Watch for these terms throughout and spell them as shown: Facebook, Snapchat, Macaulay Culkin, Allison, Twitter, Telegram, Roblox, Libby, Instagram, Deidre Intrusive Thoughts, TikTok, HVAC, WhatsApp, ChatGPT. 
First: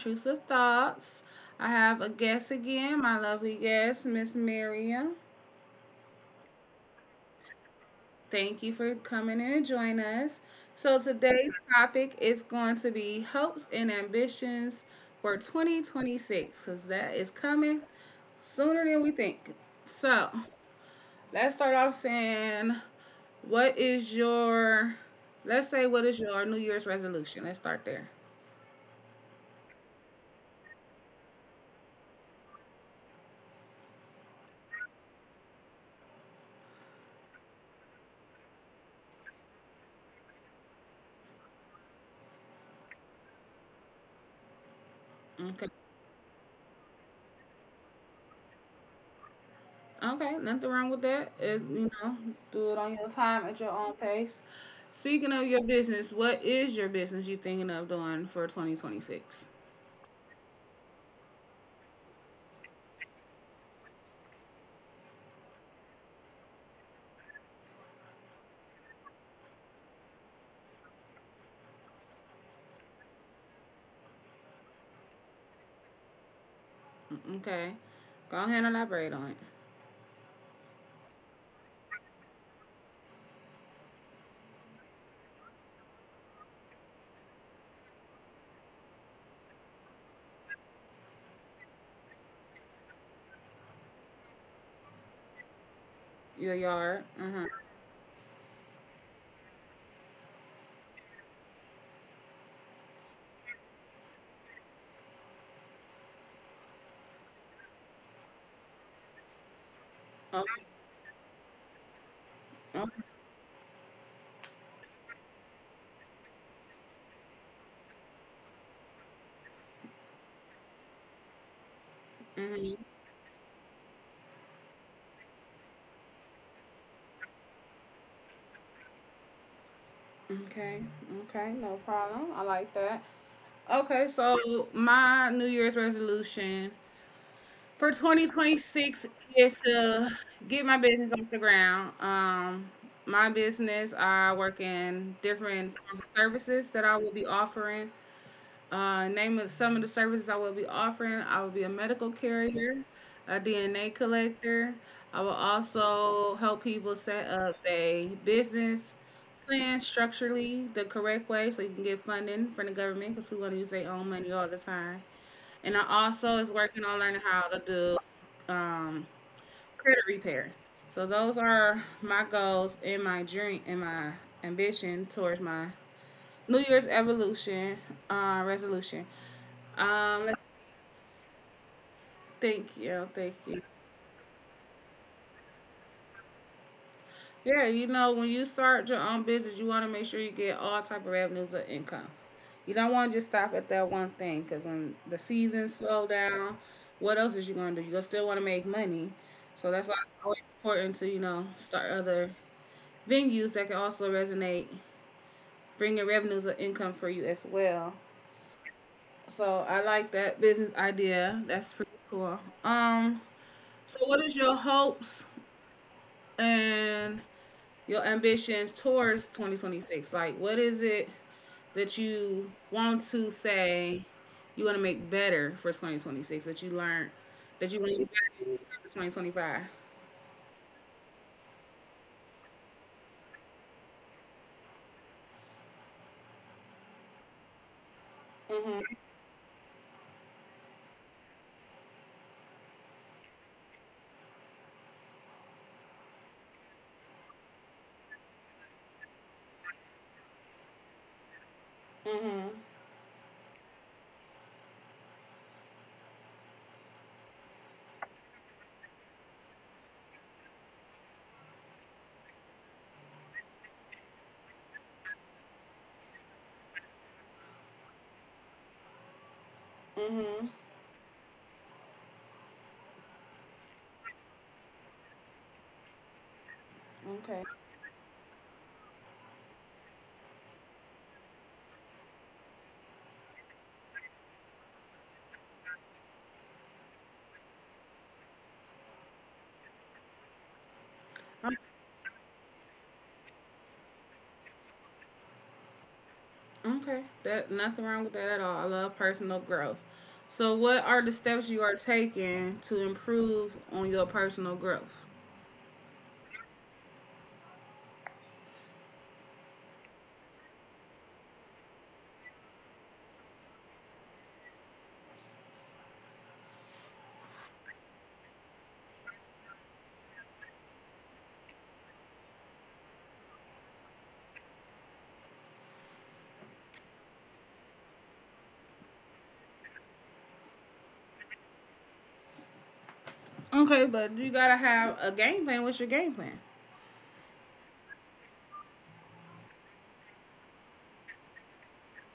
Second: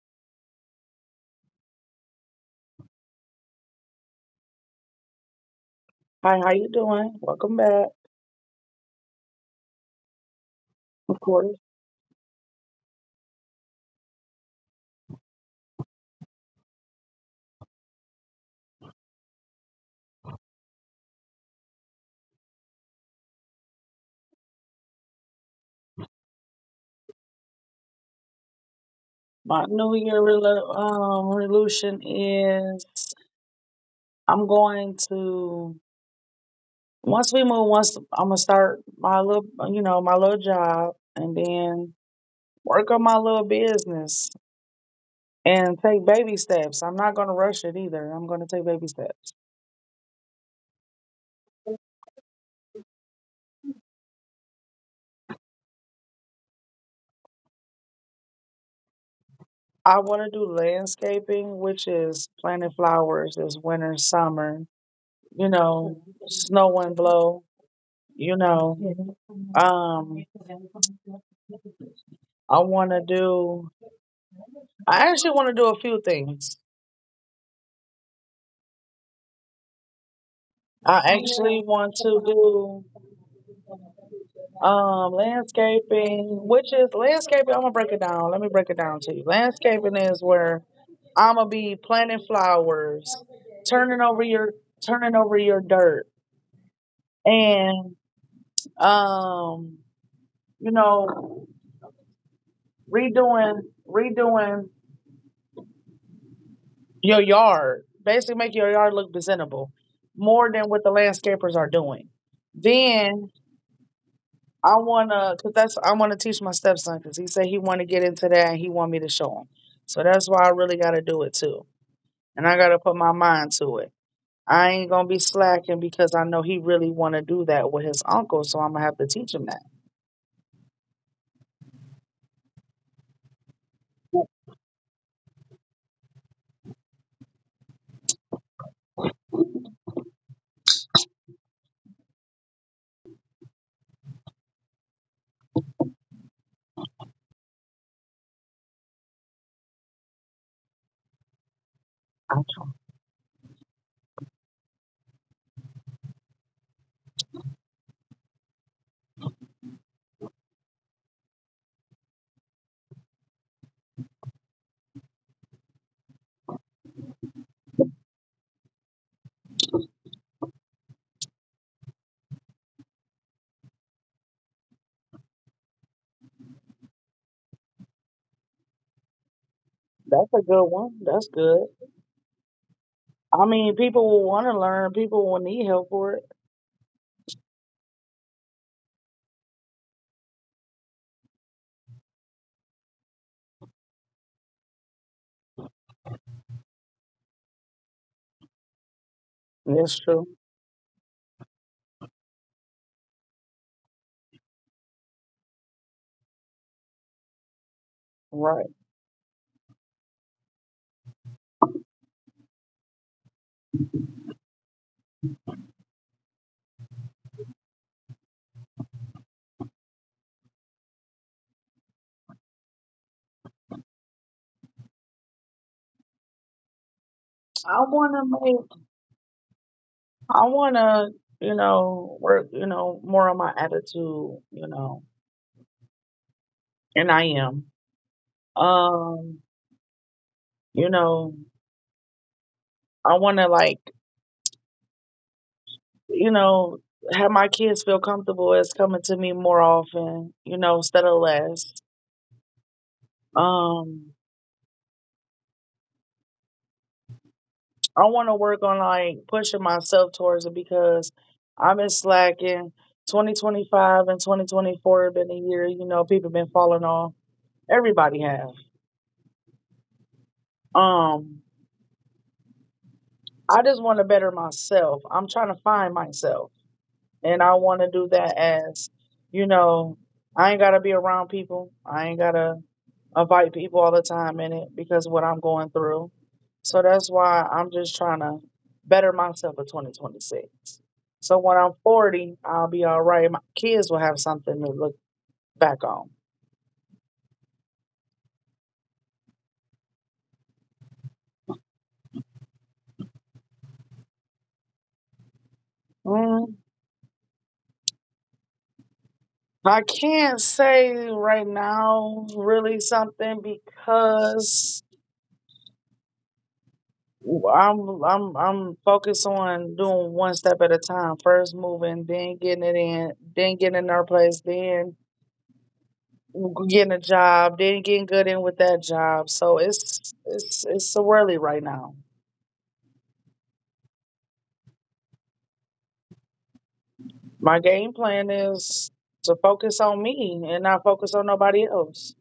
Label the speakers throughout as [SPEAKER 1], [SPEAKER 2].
[SPEAKER 1] Intrusive Thoughts. I have a guest again, my lovely guest, Miss Miriam.
[SPEAKER 2] Hi, how you doing? Welcome back.
[SPEAKER 1] Thank you for coming in and joining us. So,
[SPEAKER 2] Of
[SPEAKER 1] today's
[SPEAKER 2] course.
[SPEAKER 1] topic is going to be hopes and ambitions for 2026 because that is coming sooner than we think. So, let's start off saying, what is your, let's say, what is your New Year's resolution? Let's start there.
[SPEAKER 2] My New Year resolution is I'm going to once we move. Once I'm gonna start my little job, and then work on my little business
[SPEAKER 1] Okay.
[SPEAKER 2] and take baby steps. I'm not gonna rush it either. I'm gonna take baby steps.
[SPEAKER 1] Okay, nothing wrong with that. It, you know, do it on your time at your own pace. Speaking of your business, what is your business you thinking of doing for 2026?
[SPEAKER 2] I want to do landscaping, which is planting flowers this winter, summer. Snow and blow. You know, um. I want to do. I actually want to do a few things.
[SPEAKER 1] Okay, go ahead and elaborate on it.
[SPEAKER 2] I actually want to do landscaping, which is landscaping. I'm gonna break it down. Let me break it down to you. Landscaping is where I'm gonna be planting flowers, turning over your turning over your dirt,
[SPEAKER 1] Your yard. Uh
[SPEAKER 2] and um, you know, redoing redoing your yard. Basically, make your yard look presentable
[SPEAKER 1] huh.
[SPEAKER 2] more than what the landscapers are doing.
[SPEAKER 1] Oh,
[SPEAKER 2] Then I wanna teach my stepson, cause he said he wanna get into that and he want me to show him. So that's why I really gotta do it too, and I gotta
[SPEAKER 1] hmm.
[SPEAKER 2] put my mind to it. I ain't gonna be slacking because I know he really wanna do that with his uncle, so I'm gonna have to teach him that.
[SPEAKER 1] Okay. Okay. No problem. I like that. Okay. So my New Year's resolution for 2026 is to get my business off the ground. My business, I work in different forms of services that I will be offering. Name of some of the services I will be offering. I will be a medical carrier, a DNA collector. I will also help people set up their business plan structurally the correct way so you can get funding from the government because we want to use their own money all the time, and I also is working on learning how to do um, credit repair. So those are my goals and my dream and my ambition towards my New Year's evolution resolution. Um,
[SPEAKER 2] That's
[SPEAKER 1] let's,
[SPEAKER 2] a good one. That's good.
[SPEAKER 1] thank you, thank
[SPEAKER 2] I
[SPEAKER 1] you.
[SPEAKER 2] mean, people will wanna learn. People will need help for it.
[SPEAKER 1] Yeah, you know, when you start your own business, you want to make sure you get all type of revenues of income. You don't want to just stop at that one thing because when the seasons slow down, what else is you going to do? You still want to make money. So that's why
[SPEAKER 2] That's
[SPEAKER 1] it's
[SPEAKER 2] true.
[SPEAKER 1] always important to, you know, start other venues that can also resonate, bring in revenues of income for you as well.
[SPEAKER 2] Right.
[SPEAKER 1] So I like that business idea. That's pretty cool. So what is your hopes and your ambitions towards 2026? Like, what is it that you want to say you want to make better for 2026 that you learned, that
[SPEAKER 2] I
[SPEAKER 1] you want to get
[SPEAKER 2] wanna
[SPEAKER 1] better
[SPEAKER 2] make.
[SPEAKER 1] for 2025?
[SPEAKER 2] I wanna work. More on my attitude. You know, and I am.
[SPEAKER 1] Mhm.
[SPEAKER 2] Um. You know, I want to like, you know, have my kids feel comfortable as coming to me more often instead of less. Um, I want to work on like pushing myself towards it because I've been slacking. 2025 and 2024 have been a year people been falling off. Everybody have.
[SPEAKER 1] Mhm.
[SPEAKER 2] Um, I just want to better myself. I'm trying to find myself, and
[SPEAKER 1] Okay.
[SPEAKER 2] I want to do that you know, I ain't gotta be around people. I ain't gotta invite people all the time in it because of what I'm going through. So that's why I'm just trying to better myself in 2026. So when I'm 40, I'll be all right. My kids will have something to look back on.
[SPEAKER 1] Okay, that nothing wrong with that at all. I love personal growth. So what are the steps you are taking to improve on your personal growth?
[SPEAKER 2] Mm, I can't say right now really something because I'm focused on doing one step at a time. First moving, then getting it in, then getting in our place, then getting a job. Then getting good in with that job. So it's a whirly right now.
[SPEAKER 1] Okay, but you gotta have a game plan. What's your game plan?
[SPEAKER 2] My game plan is to focus on me and not focus on nobody else.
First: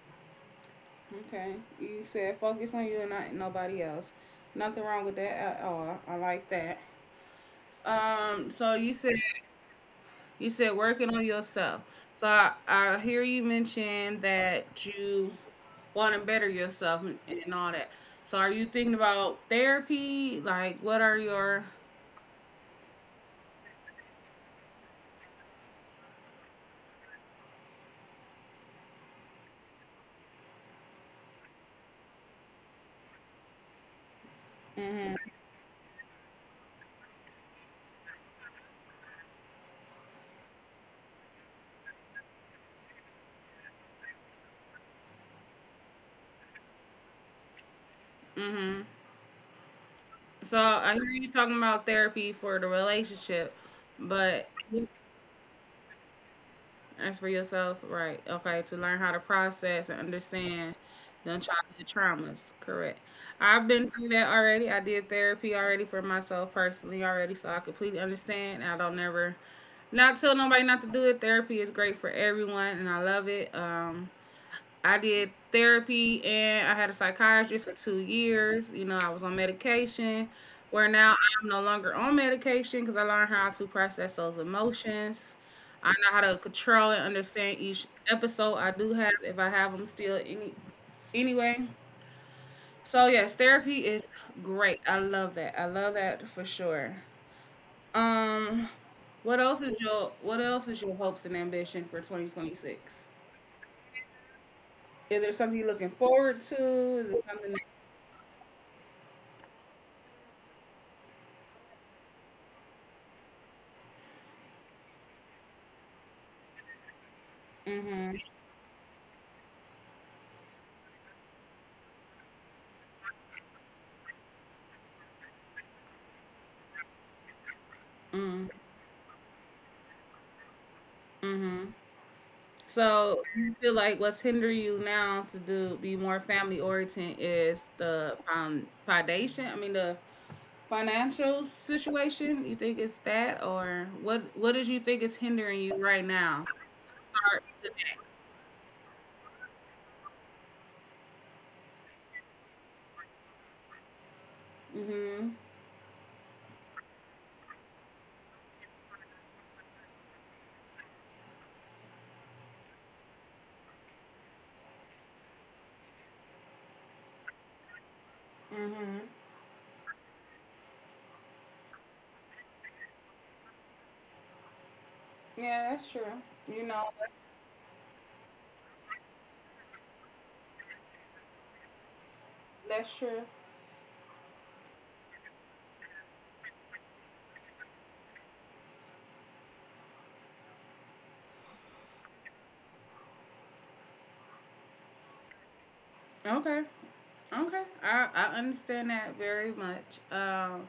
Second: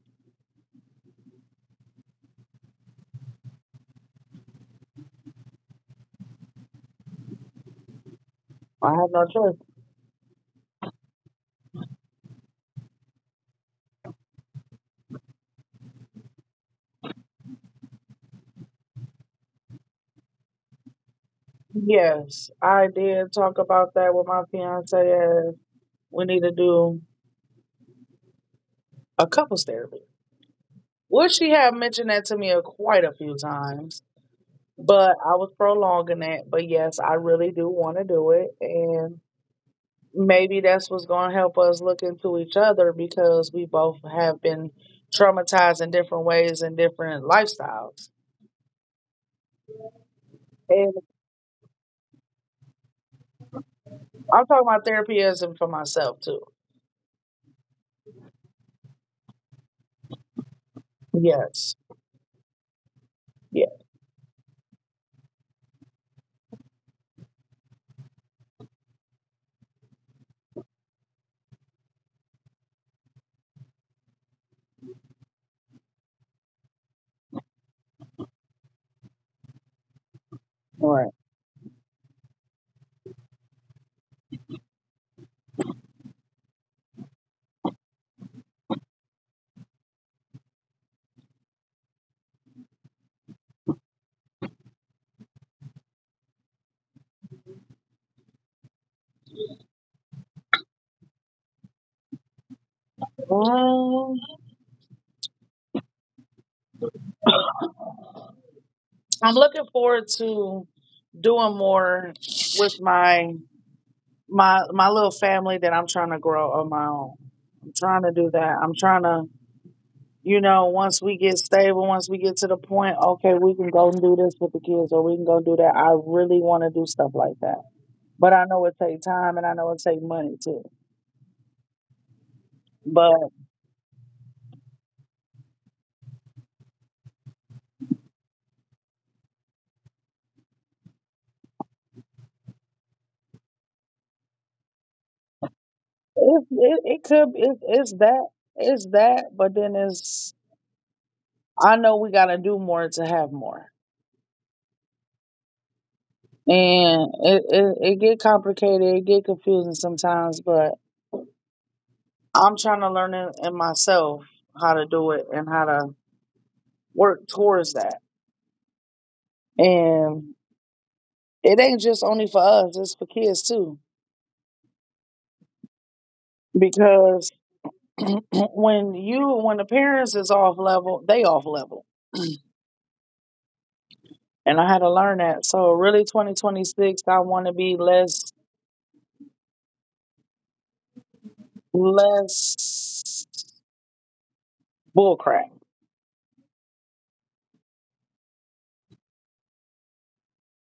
[SPEAKER 1] Okay. You said focus on you and not nobody else. Nothing wrong with that at all. I like that. So
[SPEAKER 2] I have no choice.
[SPEAKER 1] you said working on yourself. So I hear you mention that you want to better yourself, and all that. So are you thinking about therapy? Like, what are your
[SPEAKER 2] Yes, I did talk about that with my fiance. We need to do a couples therapy. Well, she had mentioned that to me quite a few times, but I was prolonging it. But yes, I really do want to do it, and maybe that's what's going to help us look into each other because we both have been traumatized in different ways and different lifestyles.
[SPEAKER 1] mhm. So I
[SPEAKER 2] And
[SPEAKER 1] hear you talking about therapy for the relationship,
[SPEAKER 2] I'm
[SPEAKER 1] but
[SPEAKER 2] talking about therapy as in for myself too.
[SPEAKER 1] as for yourself, right? Okay, to learn how to process and understand them
[SPEAKER 2] Yes.
[SPEAKER 1] childhood traumas. Correct. I've
[SPEAKER 2] Yeah.
[SPEAKER 1] been through that already. I did therapy already for myself personally already, so I completely understand. I don't never not tell nobody not to do it. Therapy is great for everyone, and I love it. I did therapy and I had a psychiatrist for 2 years. You know, I was on medication. Where
[SPEAKER 2] All right.
[SPEAKER 1] now I'm no longer on medication because I learned how to process those emotions. I know how to control and understand each episode I do have if I have them still any anyway. So yes, therapy is great. I love that. I love that for sure. Um, what else is your what else is your hopes and ambition for 2026?
[SPEAKER 2] Um,
[SPEAKER 1] Is there something you're looking forward to? Is it something
[SPEAKER 2] I'm looking forward to doing more with my little family that I'm trying to grow on my own. I'm trying to
[SPEAKER 1] Mhm.
[SPEAKER 2] do that. I'm trying to you know, Once we get stable, once we get to the point, okay, we can go and do this with the kids or we can go do that. I really want to do stuff like that. But I
[SPEAKER 1] Mm.
[SPEAKER 2] know it take time and I know it take money too.
[SPEAKER 1] Mhm.
[SPEAKER 2] But
[SPEAKER 1] So you feel like what's hindering you now to do be more family oriented is the foundation. I mean, the financial situation. You think it's that, or what? What does you think is hindering you right
[SPEAKER 2] it
[SPEAKER 1] now?
[SPEAKER 2] it, it could
[SPEAKER 1] Start
[SPEAKER 2] it,
[SPEAKER 1] today.
[SPEAKER 2] it's that, but then it's I know we got to do more to have more.
[SPEAKER 1] Mhm.
[SPEAKER 2] And it get complicated, it get confusing sometimes, but I'm trying to learn it in myself how to do it and how to work towards that.
[SPEAKER 1] Mhm.
[SPEAKER 2] And it ain't just only for us, it's for kids too.
[SPEAKER 1] Yeah, that's true. You know, that-
[SPEAKER 2] Because when the parents is off level, they off level.
[SPEAKER 1] that's true.
[SPEAKER 2] And I had to learn that. So really 2026 I wanna be less bullcrap.
[SPEAKER 1] Okay. Okay. I understand that very much.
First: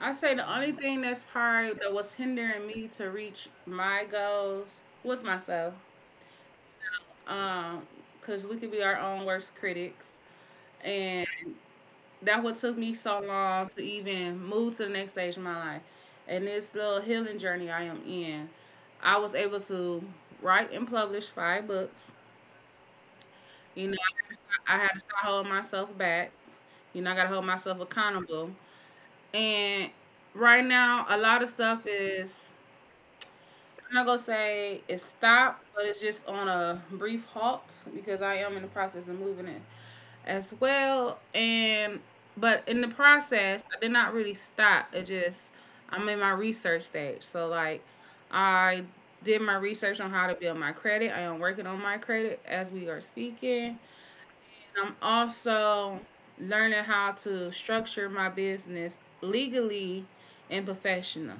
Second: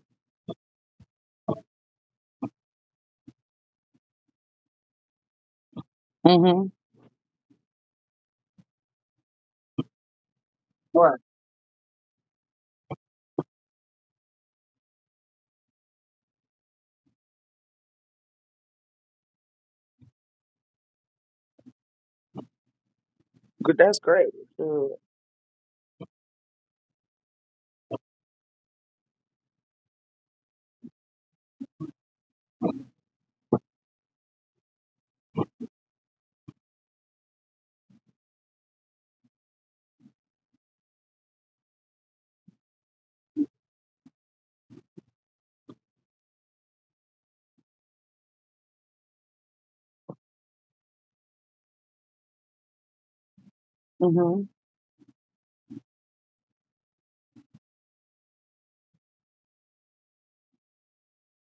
[SPEAKER 1] I say the only thing that's probably that was hindering me to reach my goals was myself.
[SPEAKER 2] Mm-hmm.
[SPEAKER 1] Um, cause we could be our own worst critics,
[SPEAKER 2] Right.
[SPEAKER 1] and that what took me so long to even move to the next stage of my life. And this little healing journey I am in, I was able to write and publish 5 books.
[SPEAKER 2] Good,
[SPEAKER 1] You
[SPEAKER 2] that's
[SPEAKER 1] know,
[SPEAKER 2] great.
[SPEAKER 1] I had to start holding myself back. You know, I got to hold myself accountable. And right now, a lot of stuff is I'm not gonna say it's stopped, but it's just on a brief halt because I am in the process of moving it as well. And but in the process, I did not really stop. It just I'm in my research stage. So like I did my research on how to build my credit. I am working on my credit as we are speaking.
[SPEAKER 2] Mm-hmm.
[SPEAKER 1] And I'm also learning how to structure my business legally and professional.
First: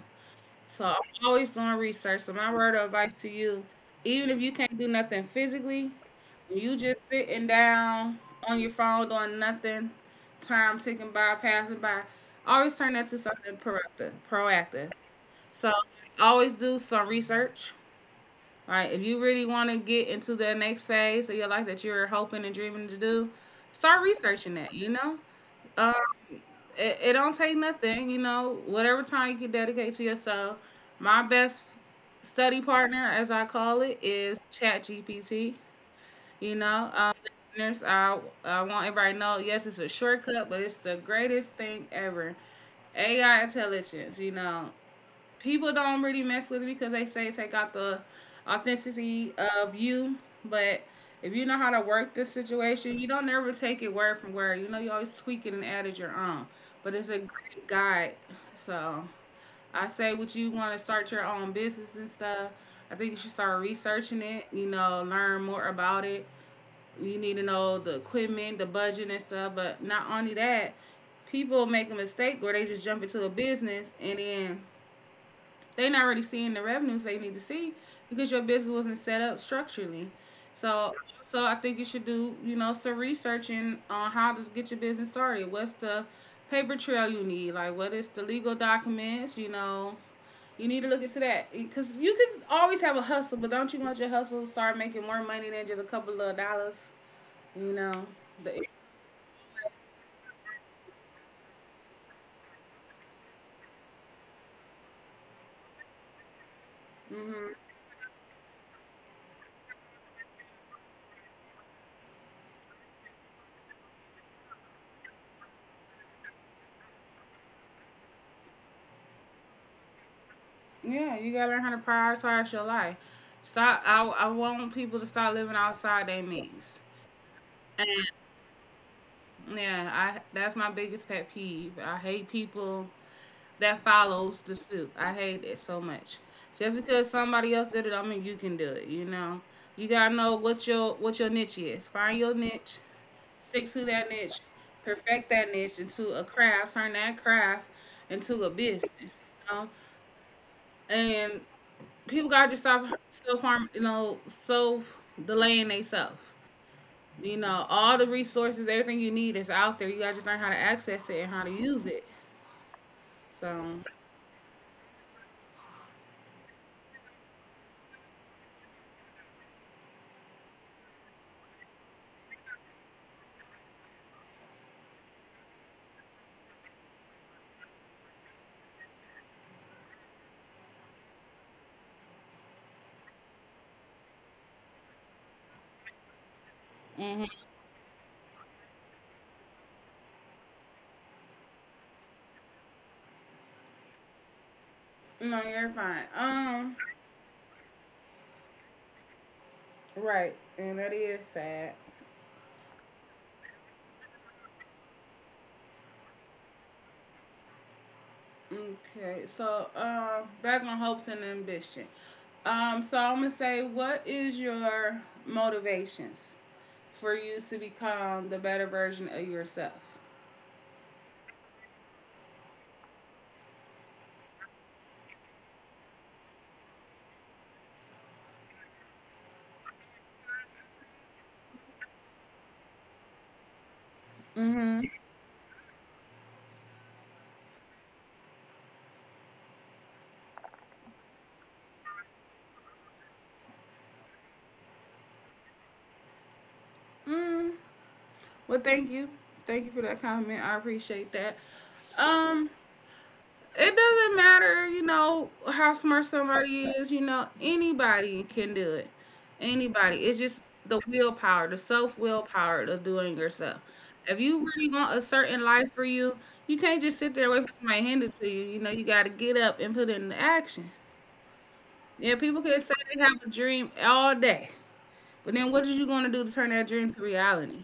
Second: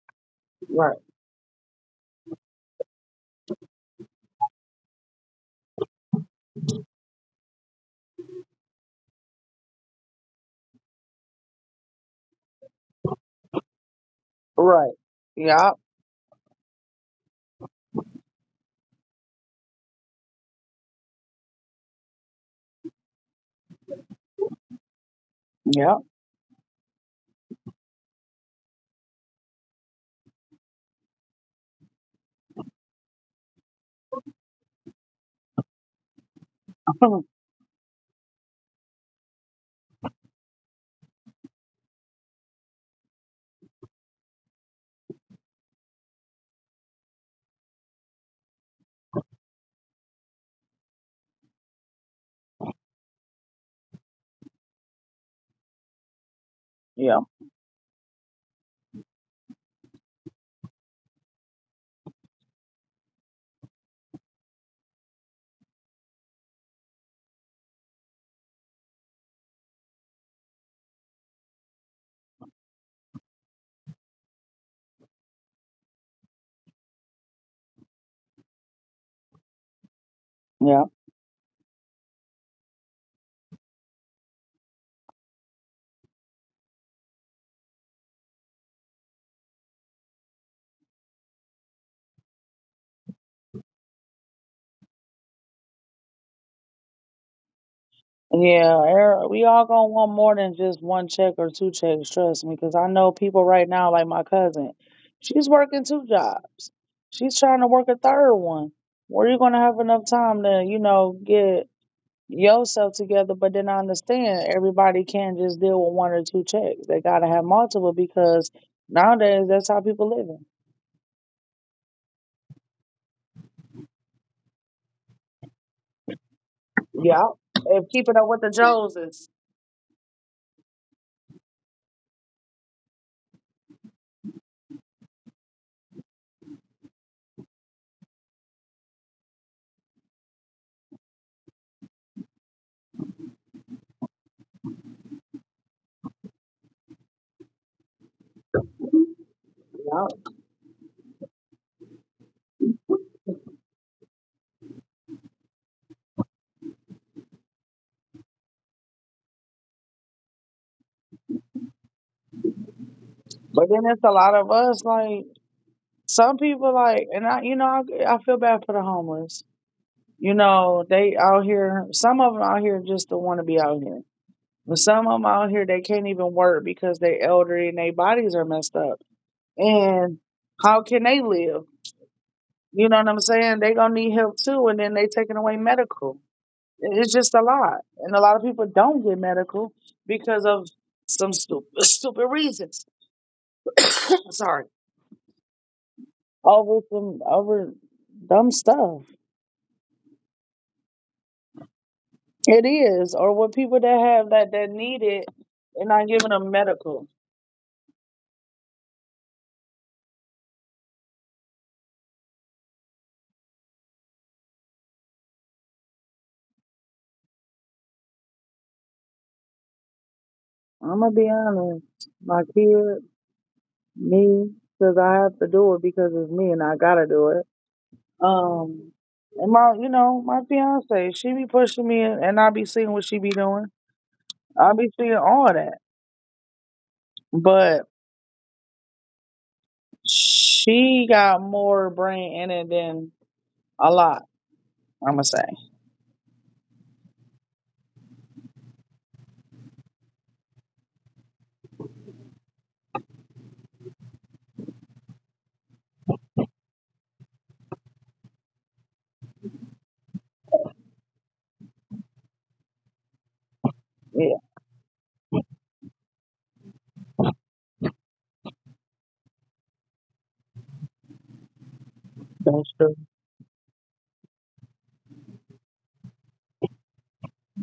[SPEAKER 1] So
[SPEAKER 2] Right.
[SPEAKER 1] I'm always doing research. So my word of advice to you, even if you can't do nothing physically, when you just sitting down on your phone doing nothing, time ticking by, passing by, always turn that to something proactive. Proactive.
[SPEAKER 2] Right. Yeah.
[SPEAKER 1] So always do some research. Right, if you really want to get into the next phase of your life that you're hoping and dreaming to do, start researching that. You know, um,
[SPEAKER 2] Yeah.
[SPEAKER 1] it, it don't take nothing, you know, whatever time you can dedicate to yourself. My best study partner, as I call it, is ChatGPT. You know, listeners, I want everybody to know, yes, it's a shortcut, but it's the greatest thing ever. AI intelligence, you know, people don't really mess with it because they say take out the authenticity of you. But if you know how to work this situation, you don't ever take it word from word. You know, you always tweak it and add it your own. But it's
[SPEAKER 2] Yeah.
[SPEAKER 1] a great guide. So I say, would you want to start your own business and stuff? I think you should start researching it. You know, learn more about it. You need to know the equipment, the budget, and stuff. But not only that, people make a mistake where they just jump into a business and then they're not really seeing the revenues they need to see because your business wasn't set up structurally.
[SPEAKER 2] Yeah.
[SPEAKER 1] So, so, I think you should do, you know, some researching on how to get your business started. What's the paper trail you need? Like, what is the legal documents? You know, you need to look into that because you can always have a hustle, but don't you want your hustle to start making more money than just a couple of dollars? You know, the,
[SPEAKER 2] Yeah, we all gonna want more than just one check or two checks. Trust me, because I know people right now, like my cousin, she's working two jobs. She's trying to work a third one. Where you gonna have enough time to get yourself together? But then I understand everybody can't just deal with one or two checks. They gotta have multiple because nowadays that's how people living.
[SPEAKER 1] yeah, you gotta learn how to prioritize your life. Stop. I want people to start living outside their means.
[SPEAKER 2] Yeah, if
[SPEAKER 1] And
[SPEAKER 2] keeping up with the Joneses.
[SPEAKER 1] yeah, I that's my biggest pet peeve. I hate people that follows the suit. I hate it so much. Just because somebody else did it, I mean you can do it. You know, you gotta know what your niche is. Find your niche, stick to that niche, perfect that niche into a craft, turn that craft into a business. You know,
[SPEAKER 2] Yeah,
[SPEAKER 1] and people gotta just stop self harm. You know, self delaying themselves. You know, all the resources, everything you need is out there. You gotta just learn how to access it and how to use it.
[SPEAKER 2] but
[SPEAKER 1] So,
[SPEAKER 2] then it's a lot of us like. Some people like, and I, you know, I feel bad for the homeless. They out here. Some of them out here just don't want to be out here. But some of them out here, they can't even work because they elderly and their bodies are messed up. And how can they live? You know what I'm saying? They gonna need help too, and then they taking away medical. It's
[SPEAKER 1] hmm,
[SPEAKER 2] just a lot, and a lot of people don't get medical because of some stupid, stupid reasons. Sorry,
[SPEAKER 1] no, you're fine.
[SPEAKER 2] over dumb stuff.
[SPEAKER 1] Right, and that is sad.
[SPEAKER 2] It is, or with people that have that need it, they're not giving them medical.
[SPEAKER 1] Okay, so back on hopes and ambition. So I'm gonna say, what is your motivations for you to become the better version of yourself?
[SPEAKER 2] I'm gonna be honest, my kid, me, because I have to do it because it's me and I gotta do it. Um, and my fiance, she be pushing me, and I be seeing what she be doing. I be seeing all that, but she got more brain in it than a lot. I'm gonna say,
[SPEAKER 1] Mm, well, thank you for that comment. I appreciate that. Um, It doesn't matter, you know, how smart somebody is, you know, anybody can do it. Anybody. It's just the willpower, the self willpower of doing yourself. If
[SPEAKER 2] yeah,
[SPEAKER 1] you really want a certain life for you, you can't just sit there and wait for somebody to hand it to you. You know, you got to get up and put it into action. Yeah, people can
[SPEAKER 2] that's
[SPEAKER 1] say
[SPEAKER 2] true.
[SPEAKER 1] they have a dream all day, but then what are you going to do to turn that dream to reality?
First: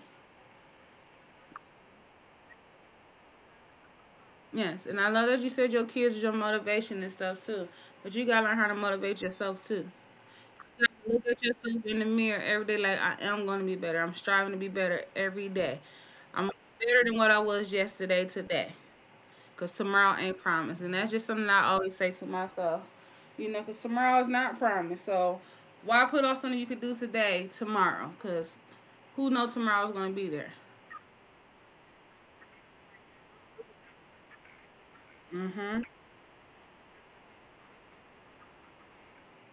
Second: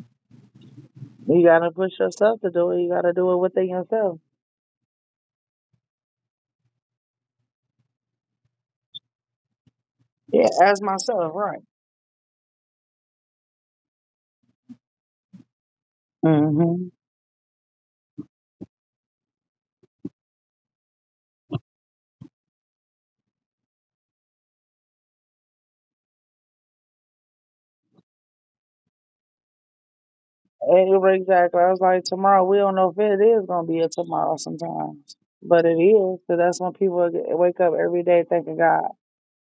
[SPEAKER 2] You gotta push yourself to do it. You gotta do it within yourself.
[SPEAKER 1] Yes, and I love that you said your kids is your motivation and stuff too, but you got to learn how to motivate yourself too.
[SPEAKER 2] Yeah, as
[SPEAKER 1] Like, look
[SPEAKER 2] myself,
[SPEAKER 1] at
[SPEAKER 2] right.
[SPEAKER 1] yourself in the mirror every day like I am going to be better. I'm striving to be better every day. I'm
[SPEAKER 2] Mm-hmm.
[SPEAKER 1] better than what I was yesterday today, because tomorrow ain't promised, and that's just something I always say to myself. You know, because tomorrow is not promised, so why put off something you could do today tomorrow, because who knows tomorrow's going to be there?
[SPEAKER 2] Exactly. I was like, tomorrow, we don't know if it is going to be a tomorrow sometimes. But it
[SPEAKER 1] Mm-hmm.
[SPEAKER 2] is, because that's when people wake up every day thanking God.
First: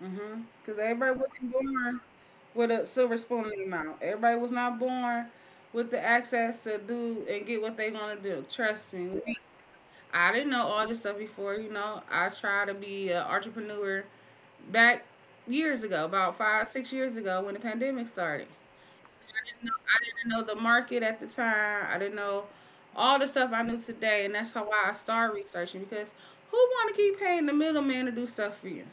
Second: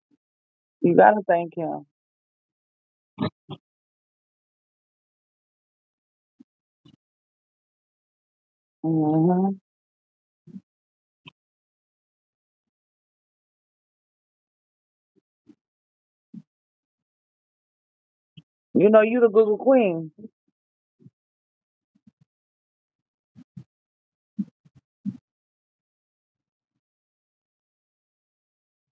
[SPEAKER 1] Mm-hmm. Because
[SPEAKER 2] You
[SPEAKER 1] everybody
[SPEAKER 2] got to
[SPEAKER 1] wasn't
[SPEAKER 2] thank Him.
[SPEAKER 1] born with a silver spoon in their mouth. Everybody was not born with the access to do and get what they want to do, trust me. We
[SPEAKER 2] Hmm.
[SPEAKER 1] I didn't know all this stuff before. You know, I tried to be an entrepreneur back years ago, about five, 6 years ago when the pandemic started.
[SPEAKER 2] You know, you the Google
[SPEAKER 1] Didn't know, I
[SPEAKER 2] Queen.
[SPEAKER 1] didn't know the market at the time. I didn't know all the stuff I knew today, and that's how why I started researching, because who want to keep paying the middleman to do stuff for you?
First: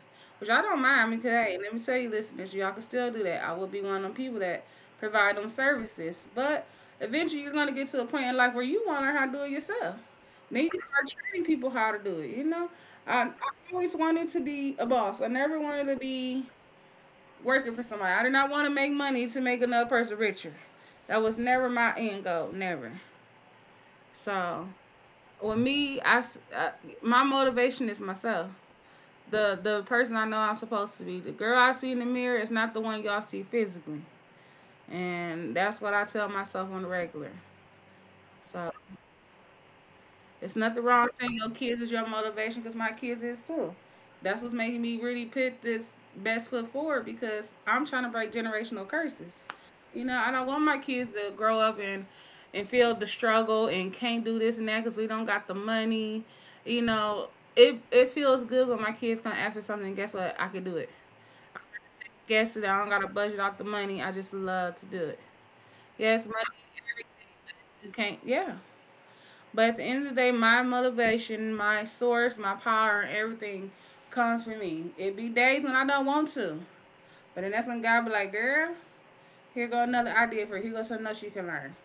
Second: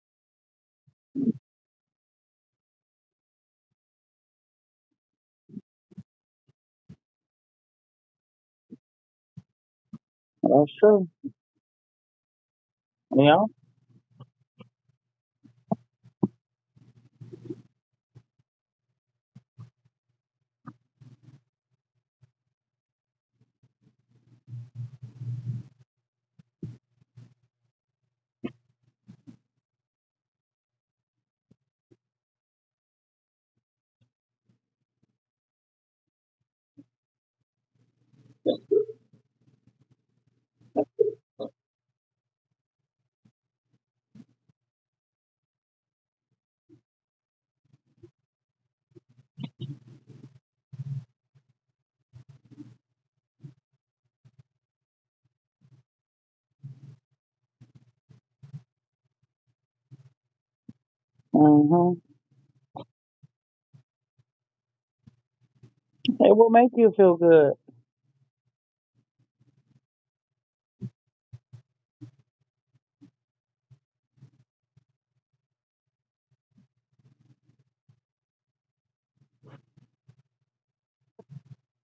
[SPEAKER 1] Which I don't mind, because hey, let me tell you, listeners, y'all can still do that. I will be one of them people that provide them services, but eventually you're gonna get to a point in life where you want to learn how to do it yourself. Then you
[SPEAKER 2] That's
[SPEAKER 1] can start
[SPEAKER 2] true.
[SPEAKER 1] training people how to do it. You know, I
[SPEAKER 2] Yeah.
[SPEAKER 1] always wanted to be a boss. I never wanted to be working for somebody. I did not want to make money to make another person richer. That was never my end goal, never. So with me, I uh, my motivation is myself. The person I know I'm supposed to be. The girl I see in the mirror is not the one y'all see physically, and that's what I tell myself on the regular. So it's nothing wrong saying your kids is your motivation, because my kids is too. That's what's making me really put this best foot forward, because I'm trying to break generational curses. You know, I don't want my kids to grow up and feel the struggle and can't do this and that because we don't got the money. You know, it feels good when my kids come ask for something, and guess what? I can do it.
[SPEAKER 2] Hmm.
[SPEAKER 1] Guess that I don't got to budget out the money. I just love to do it. Yes,
[SPEAKER 2] It
[SPEAKER 1] money
[SPEAKER 2] will make you feel good.
[SPEAKER 1] you can't. Yeah, but at the end of the day, my motivation, my source, my power, and everything comes from me. It be days when I don't want to, but then that's when God be like, "Girl, here go another idea for you. Here go something else you can learn."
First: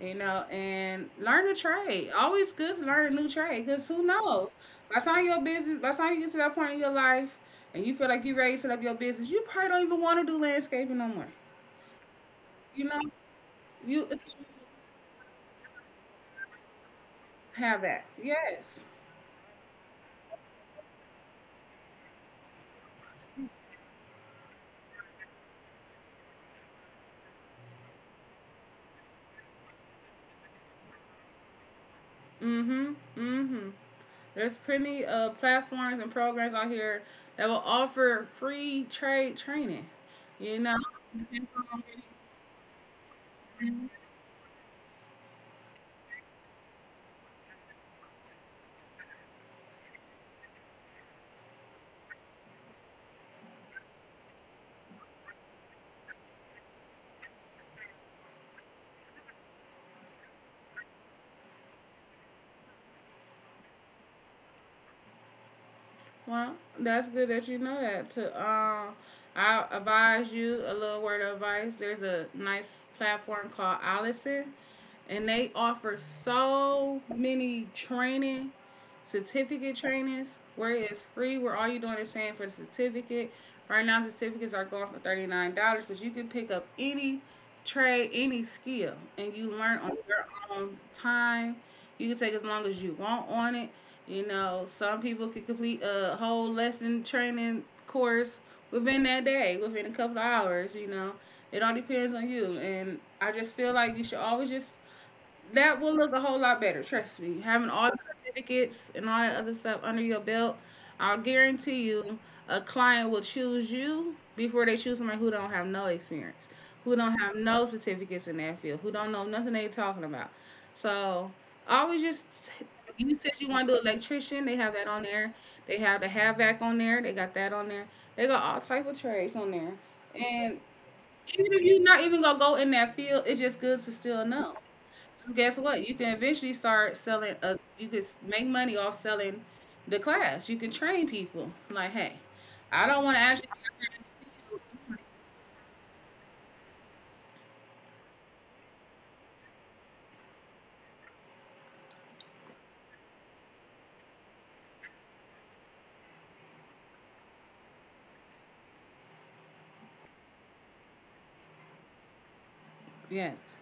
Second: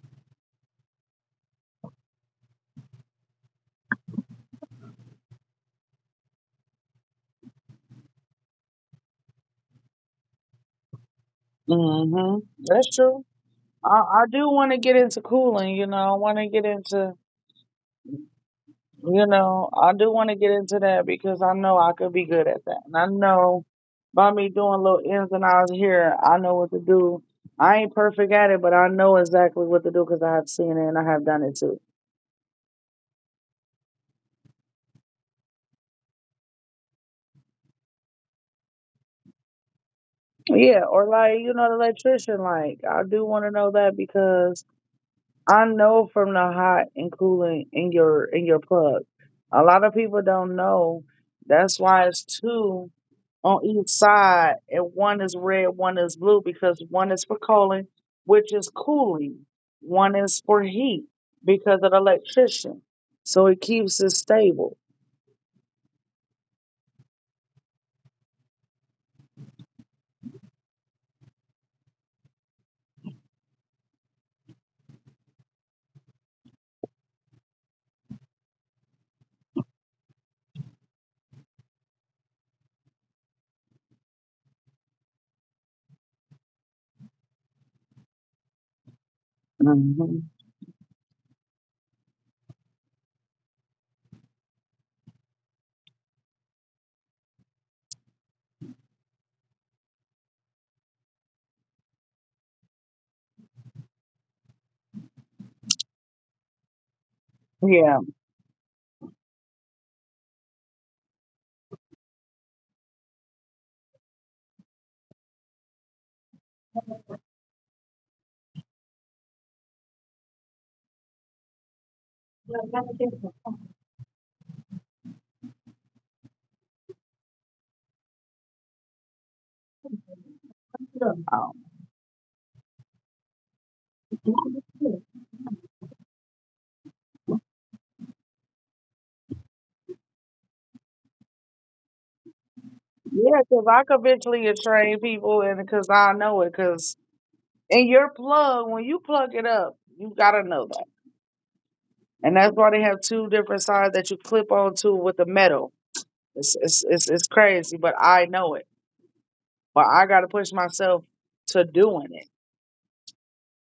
[SPEAKER 1] You know, and learn a trade. Always good to learn a new trade, cause who knows? By the time your business, by the time you get to that point in your life, and you feel like you're ready to set up your business, you probably don't even want to do landscaping no more.
[SPEAKER 2] Hmm.
[SPEAKER 1] You
[SPEAKER 2] That's
[SPEAKER 1] know,
[SPEAKER 2] true. I,
[SPEAKER 1] you
[SPEAKER 2] I do want to get into cooling. I want to get into.
[SPEAKER 1] have that. Yes.
[SPEAKER 2] You know, I do want to get into that because I know I could be good at that. And I know by me doing little ins and outs here, I know what to do. I ain't perfect at it, but I know exactly what to do because I have seen it and I have done it too.
[SPEAKER 1] Mm-hmm. Mm-hmm. There's plenty of platforms and programs out here that will offer free trade training. You know,
[SPEAKER 2] Yeah, or like
[SPEAKER 1] depends
[SPEAKER 2] the
[SPEAKER 1] on.
[SPEAKER 2] electrician, like, I do want to know that because I know from the hot and cooling in your plug. A lot of people don't know. That's why it's two on each side, and one is red, one is blue, because one is for calling, which is cooling, one is for heat, because of the electrician. So it keeps it stable.
[SPEAKER 1] Well, that's good that you know that. To I advise you a little word of advice. There's a nice platform called Allison, and they offer so many training, certificate trainings where it's free. Where all you're doing is paying for the certificate. Right now, certificates are going for $39, but you can pick up any trade, any skill, and you learn on
[SPEAKER 2] Hmm.
[SPEAKER 1] your own time. You can take as long as you want on it. You know, some people could complete a whole lesson training course within that day, within a couple of hours, you know. It all depends on you. And I just feel like you should always just that will look a whole lot better, trust me. Having all the
[SPEAKER 2] Yeah.
[SPEAKER 1] certificates and all that other stuff under your belt, I'll guarantee you a client will choose you before they choose somebody who don't have no experience, who don't have no certificates in that field, who don't know nothing they talking about. So always just you said you want to do electrician, they have that on there. They have the HVAC on there, they got that on there. They got all type of trades on there. And even
[SPEAKER 2] Um,
[SPEAKER 1] if you're not even gonna go in that field, it's just good to still know guess what? You can eventually start selling. A, you could make money off selling the class. You can train people. Like, hey, I don't want to
[SPEAKER 2] yeah,
[SPEAKER 1] actually.
[SPEAKER 2] because I could eventually train people, and because I know it, because in your plug, when you plug it up, you got to know that. And that's why they have two different sides that you clip onto with the metal. It's crazy, but I know it. But I got to push myself to doing it.
[SPEAKER 1] Yes.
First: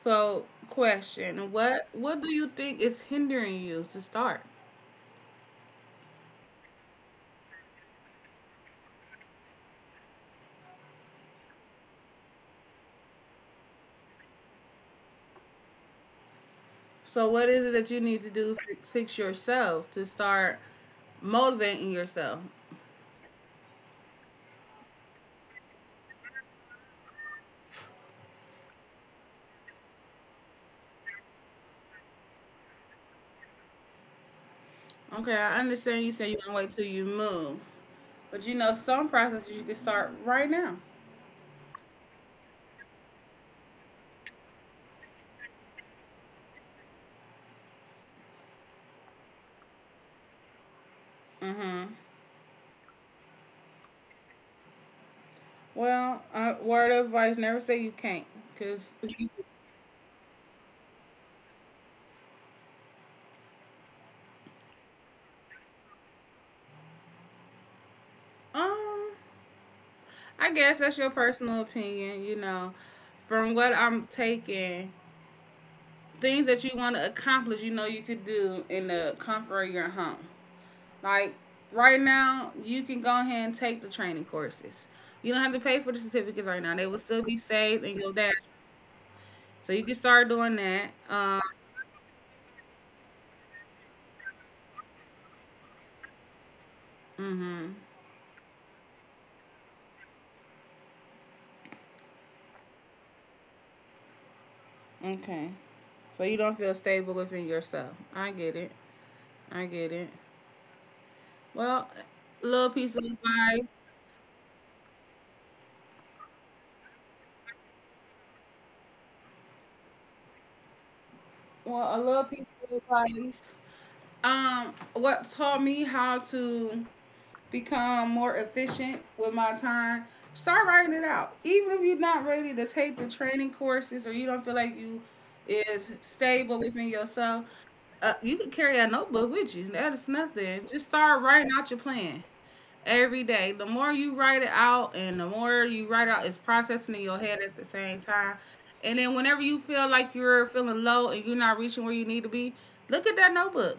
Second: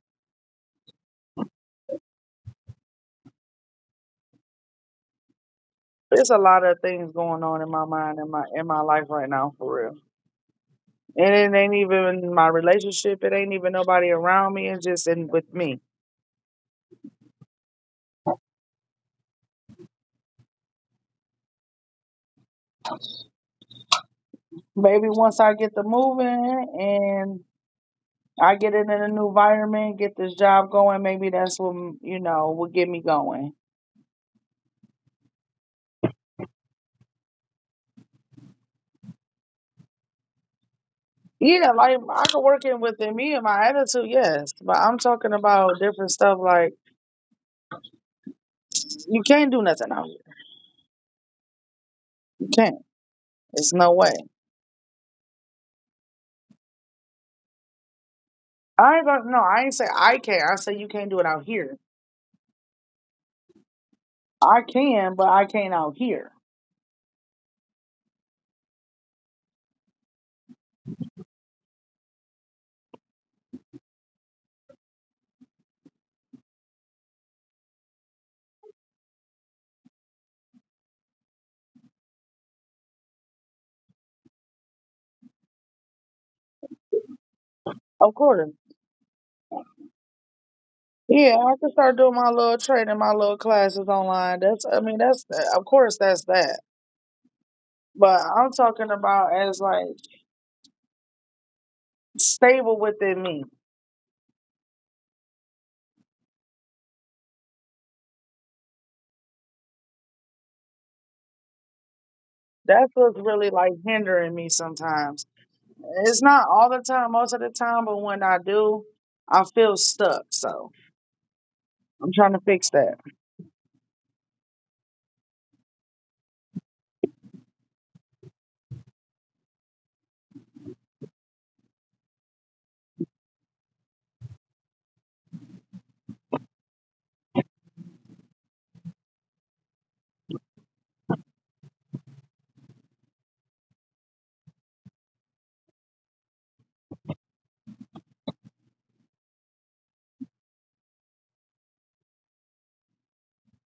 [SPEAKER 1] So, question: What do you think is hindering you to start?
[SPEAKER 2] There's a lot of things going on in my mind and my in my life right now for real. And it ain't even my relationship. It ain't even nobody around me. It's just in with me.
[SPEAKER 1] So, what is it that you need to do to fix yourself to start motivating yourself?
[SPEAKER 2] Maybe once I get the moving and I get in a new environment, get this job going, maybe that's what will get me going.
[SPEAKER 1] Okay, I understand you say you want to wait till you move, but you know some processes you can start right now.
[SPEAKER 2] Yeah, like I could work in within me and my attitude, yes. But I'm talking about different stuff like you can't do nothing out here.
[SPEAKER 1] Mm-hmm.
[SPEAKER 2] You can't. There's no way.
[SPEAKER 1] Well, word of advice: never say you can't, because
[SPEAKER 2] I ain't gonna, no, I ain't say I can't. I say you can't do it out here. I can, but I can't out here.
[SPEAKER 1] um, I guess that's your personal opinion. You know, from what I'm taking, things that you want to accomplish, you know, you could do in the comfort of your home. Like right now, you can go ahead and take the training courses. You don't have to pay for the certificates right now; they will still be saved in your
[SPEAKER 2] Of
[SPEAKER 1] dash.
[SPEAKER 2] course.
[SPEAKER 1] So you can start doing that.
[SPEAKER 2] Yeah, I can start doing my little training, my little classes online. That's, I mean, that's, of course, that's that.
[SPEAKER 1] Mm-hmm.
[SPEAKER 2] But I'm talking about as like stable within me.
[SPEAKER 1] Okay. So you don't feel stable within yourself. I get it. I get it. Well, a little
[SPEAKER 2] That's
[SPEAKER 1] piece of
[SPEAKER 2] what's really
[SPEAKER 1] advice.
[SPEAKER 2] like hindering me sometimes. It's not all the time, most of the time, but when I do, I feel stuck. So
[SPEAKER 1] Well, a
[SPEAKER 2] I'm
[SPEAKER 1] little
[SPEAKER 2] trying to
[SPEAKER 1] piece
[SPEAKER 2] fix
[SPEAKER 1] of
[SPEAKER 2] that.
[SPEAKER 1] advice. What taught me how to become more efficient with my time? Start writing it out. Even if you're not ready to take the training courses or you don't feel like you is stable within yourself, you could carry a notebook with you. That is nothing. Just start writing out your plan every day. The more you write it out and the more you write out, it's processing in your head at the same time. And then whenever you feel like you're feeling low and you're not reaching where you need to be, look at that notebook.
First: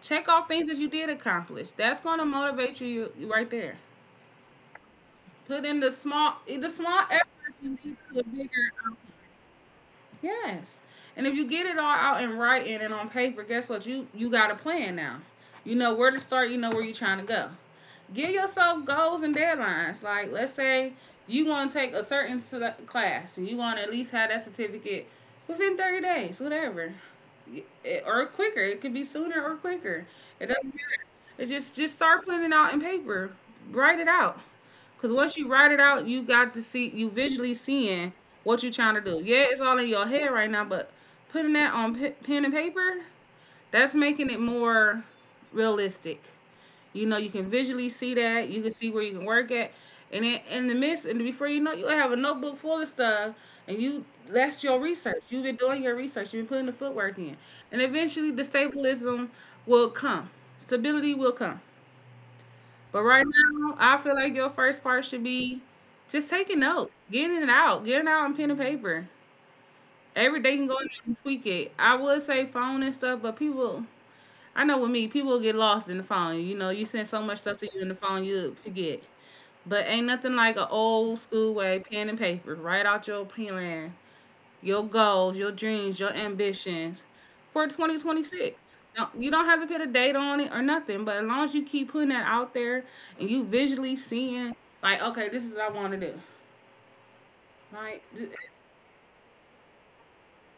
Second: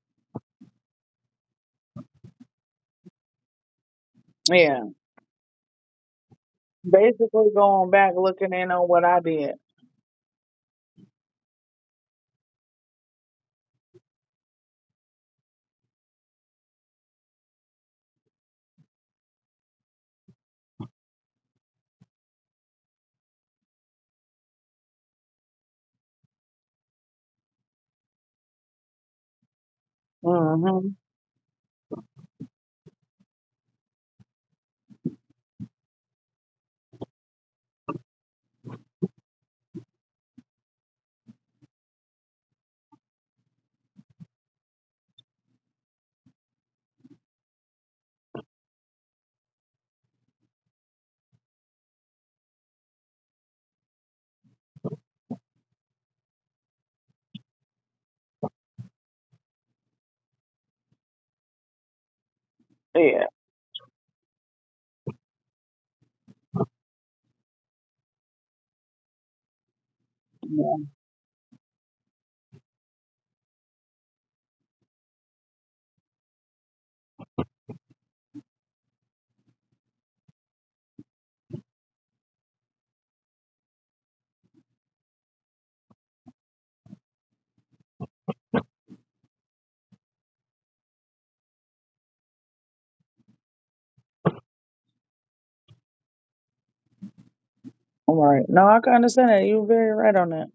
[SPEAKER 1] Check off things that you did accomplish. That's going to motivate you right there.
[SPEAKER 2] Yeah.
[SPEAKER 1] Put in the small
[SPEAKER 2] Basically
[SPEAKER 1] efforts you
[SPEAKER 2] going
[SPEAKER 1] need
[SPEAKER 2] back,
[SPEAKER 1] to a
[SPEAKER 2] looking in
[SPEAKER 1] bigger
[SPEAKER 2] on
[SPEAKER 1] outcome.
[SPEAKER 2] what I did.
[SPEAKER 1] Yes. And if you get it all out in writing and on paper, guess what? You got a plan now. You know where to start, you know where you're trying to go. Give yourself goals and deadlines. Like let's say you want to take a certain class and you want to at least have that certificate within 30 days, whatever. It- or quicker. It could be sooner or quicker. It doesn't
[SPEAKER 2] Mm-hmm.
[SPEAKER 1] matter. It's just start putting it out in paper. Write it out. Cause once you write it out, you got to see you visually seeing what you're trying to do. Yeah, it's all in your head right now, but putting that on pe- pen and paper, that's making it more realistic. You know, you can visually see that. You can see where you can work at, and then in the midst, and before you know, it, you have a notebook full of stuff, and you that's your research. You've been doing your research. You've been putting the footwork in, and eventually the stabilism will come. Stability will come. But
[SPEAKER 2] Yeah.
[SPEAKER 1] right now, I feel like your first part should be just taking notes, getting it out, getting out on pen and paper. Every day you can go
[SPEAKER 2] Yeah.
[SPEAKER 1] in there and tweak it. I would say phone and stuff, but people, I know with me, people get lost in the phone. You know, you send so much stuff to you in the phone, you forget. But ain't nothing like an old school way, pen and paper. Write out your plan, your goals, your dreams, your ambitions for 2026. Now, you don't have to put a date on it or nothing, but as long as you keep putting that out there and you visually seeing, like, okay, this is what I want to do. Like, th-
[SPEAKER 2] Right. No, I can understand that. You're very right on that.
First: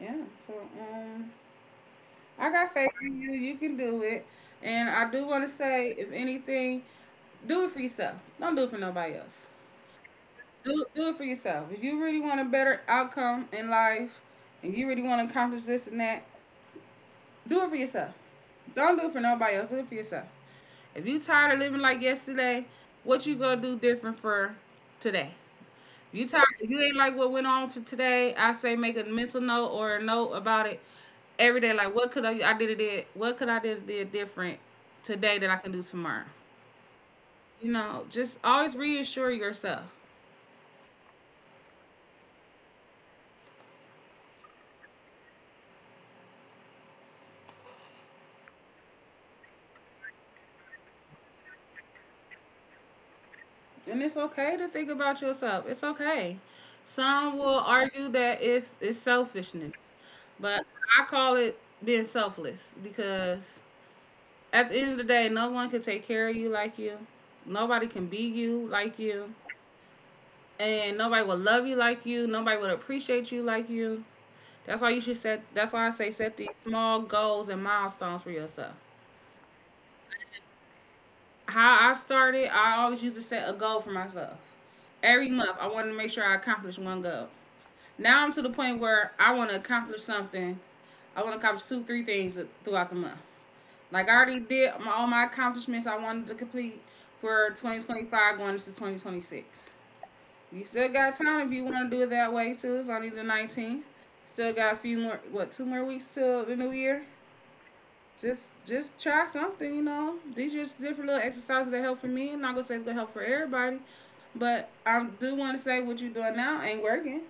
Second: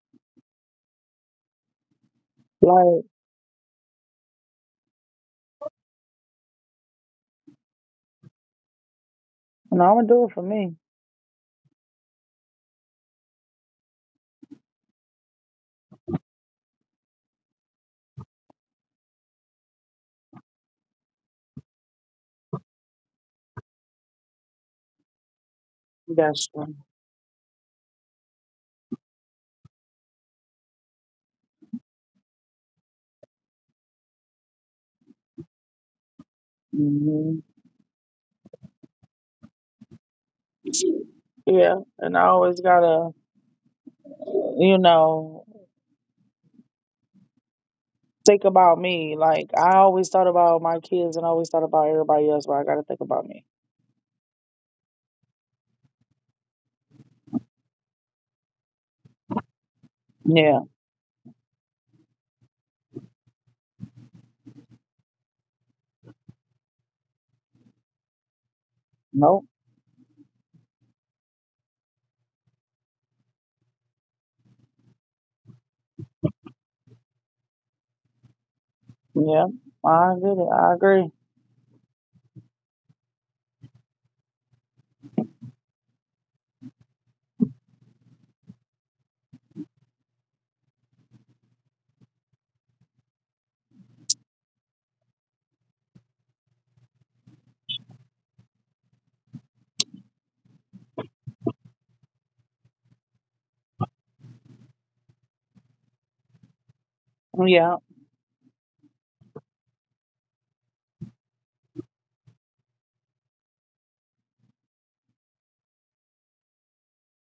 [SPEAKER 1] yeah. So, um, I got faith
[SPEAKER 2] Like,
[SPEAKER 1] in you. You can do it. And I do want to say, if anything, do it for yourself. Don't do it for nobody else.
[SPEAKER 2] no, I'm gonna do it for me.
[SPEAKER 1] Do it for yourself. If you really want a better outcome in life and you really want to accomplish this and that, do it for yourself. Don't do it for nobody else. Do it for yourself. If you tired of living like yesterday, what you gonna do different for today? If you tired?
[SPEAKER 2] That's
[SPEAKER 1] If
[SPEAKER 2] true.
[SPEAKER 1] you ain't like what went on for today, I say make a mental note or a note about it every day. Like what could I did it did what could I did different today that I can do tomorrow?
[SPEAKER 2] Hmm.
[SPEAKER 1] You know, just always reassure yourself.
[SPEAKER 2] Yeah, and I always gotta, you know, think about me. Like I always thought about my kids, and always thought about everybody else, but I gotta think about me.
[SPEAKER 1] And it's okay to think about yourself. It's okay. Some will argue that it's selfishness,
[SPEAKER 2] Yeah.
[SPEAKER 1] but I call it being selfless because at the end of the day, no one can take care of you like you. Nobody can be you like you,
[SPEAKER 2] Nope.
[SPEAKER 1] and nobody will love you like you. Nobody will appreciate you like you. That's why you should set. That's why I say set these small goals and milestones for yourself.
[SPEAKER 2] Yeah. I get it. I agree.
[SPEAKER 1] How I started, I always used to set a goal for myself every month. I wanted to make sure I accomplished one goal. Now I'm to the point where I want to accomplish something. I want to accomplish two, three things throughout the month. Like I already did all my accomplishments I wanted to complete for 2025 going into 2026. You still got time if you want to do it that way too. It's only the 19th. Still got a few more, what, two more weeks till the new year.
[SPEAKER 2] Yeah.
[SPEAKER 1] Just try something, you know. These are just different little exercises that help for me. I'm not gonna say it's gonna help for everybody, but I do want to say what you're doing now ain't working.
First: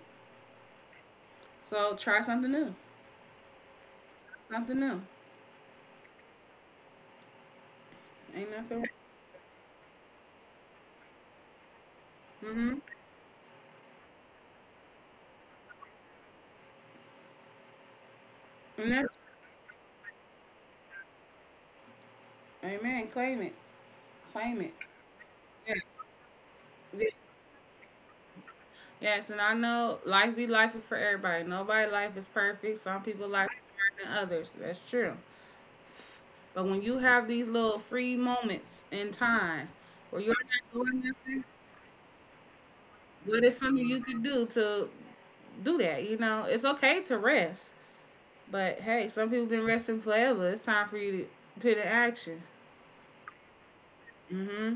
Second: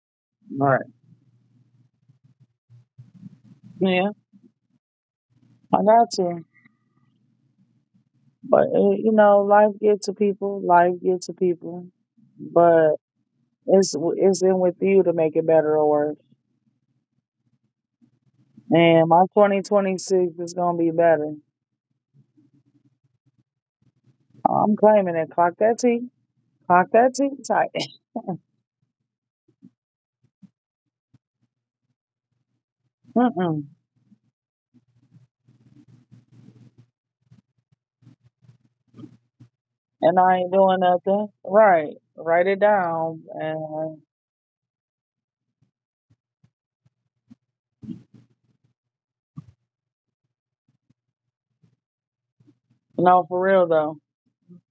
[SPEAKER 2] Right.
[SPEAKER 1] So try something new.
[SPEAKER 2] Yeah.
[SPEAKER 1] Something new.
[SPEAKER 2] I got to.
[SPEAKER 1] Ain't
[SPEAKER 2] But
[SPEAKER 1] nothing.
[SPEAKER 2] you know, life get to people. Life get to people.
[SPEAKER 1] Mm-hmm.
[SPEAKER 2] But it's in with you to make it better or worse.
[SPEAKER 1] And
[SPEAKER 2] And
[SPEAKER 1] that's
[SPEAKER 2] my 2026 is gonna be better.
[SPEAKER 1] amen. Claim it. Claim it.
[SPEAKER 2] I'm claiming it. Clock
[SPEAKER 1] Yes.
[SPEAKER 2] that T. Clock
[SPEAKER 1] Yes.
[SPEAKER 2] that T tight.
[SPEAKER 1] Yes, and I know life be life for everybody. Nobody life is perfect. Some people life is
[SPEAKER 2] Mm-mm.
[SPEAKER 1] better than others. That's true. But when you have these little free moments in time where
[SPEAKER 2] And
[SPEAKER 1] you're
[SPEAKER 2] I ain't
[SPEAKER 1] not
[SPEAKER 2] doing
[SPEAKER 1] doing
[SPEAKER 2] nothing.
[SPEAKER 1] nothing,
[SPEAKER 2] Right. Write it down.
[SPEAKER 1] what is
[SPEAKER 2] And
[SPEAKER 1] something you could do to do that? You know, it's okay to rest. But hey, some people been resting forever. It's time for you to put in action.
[SPEAKER 2] no, for real though.
[SPEAKER 1] Mm-hmm.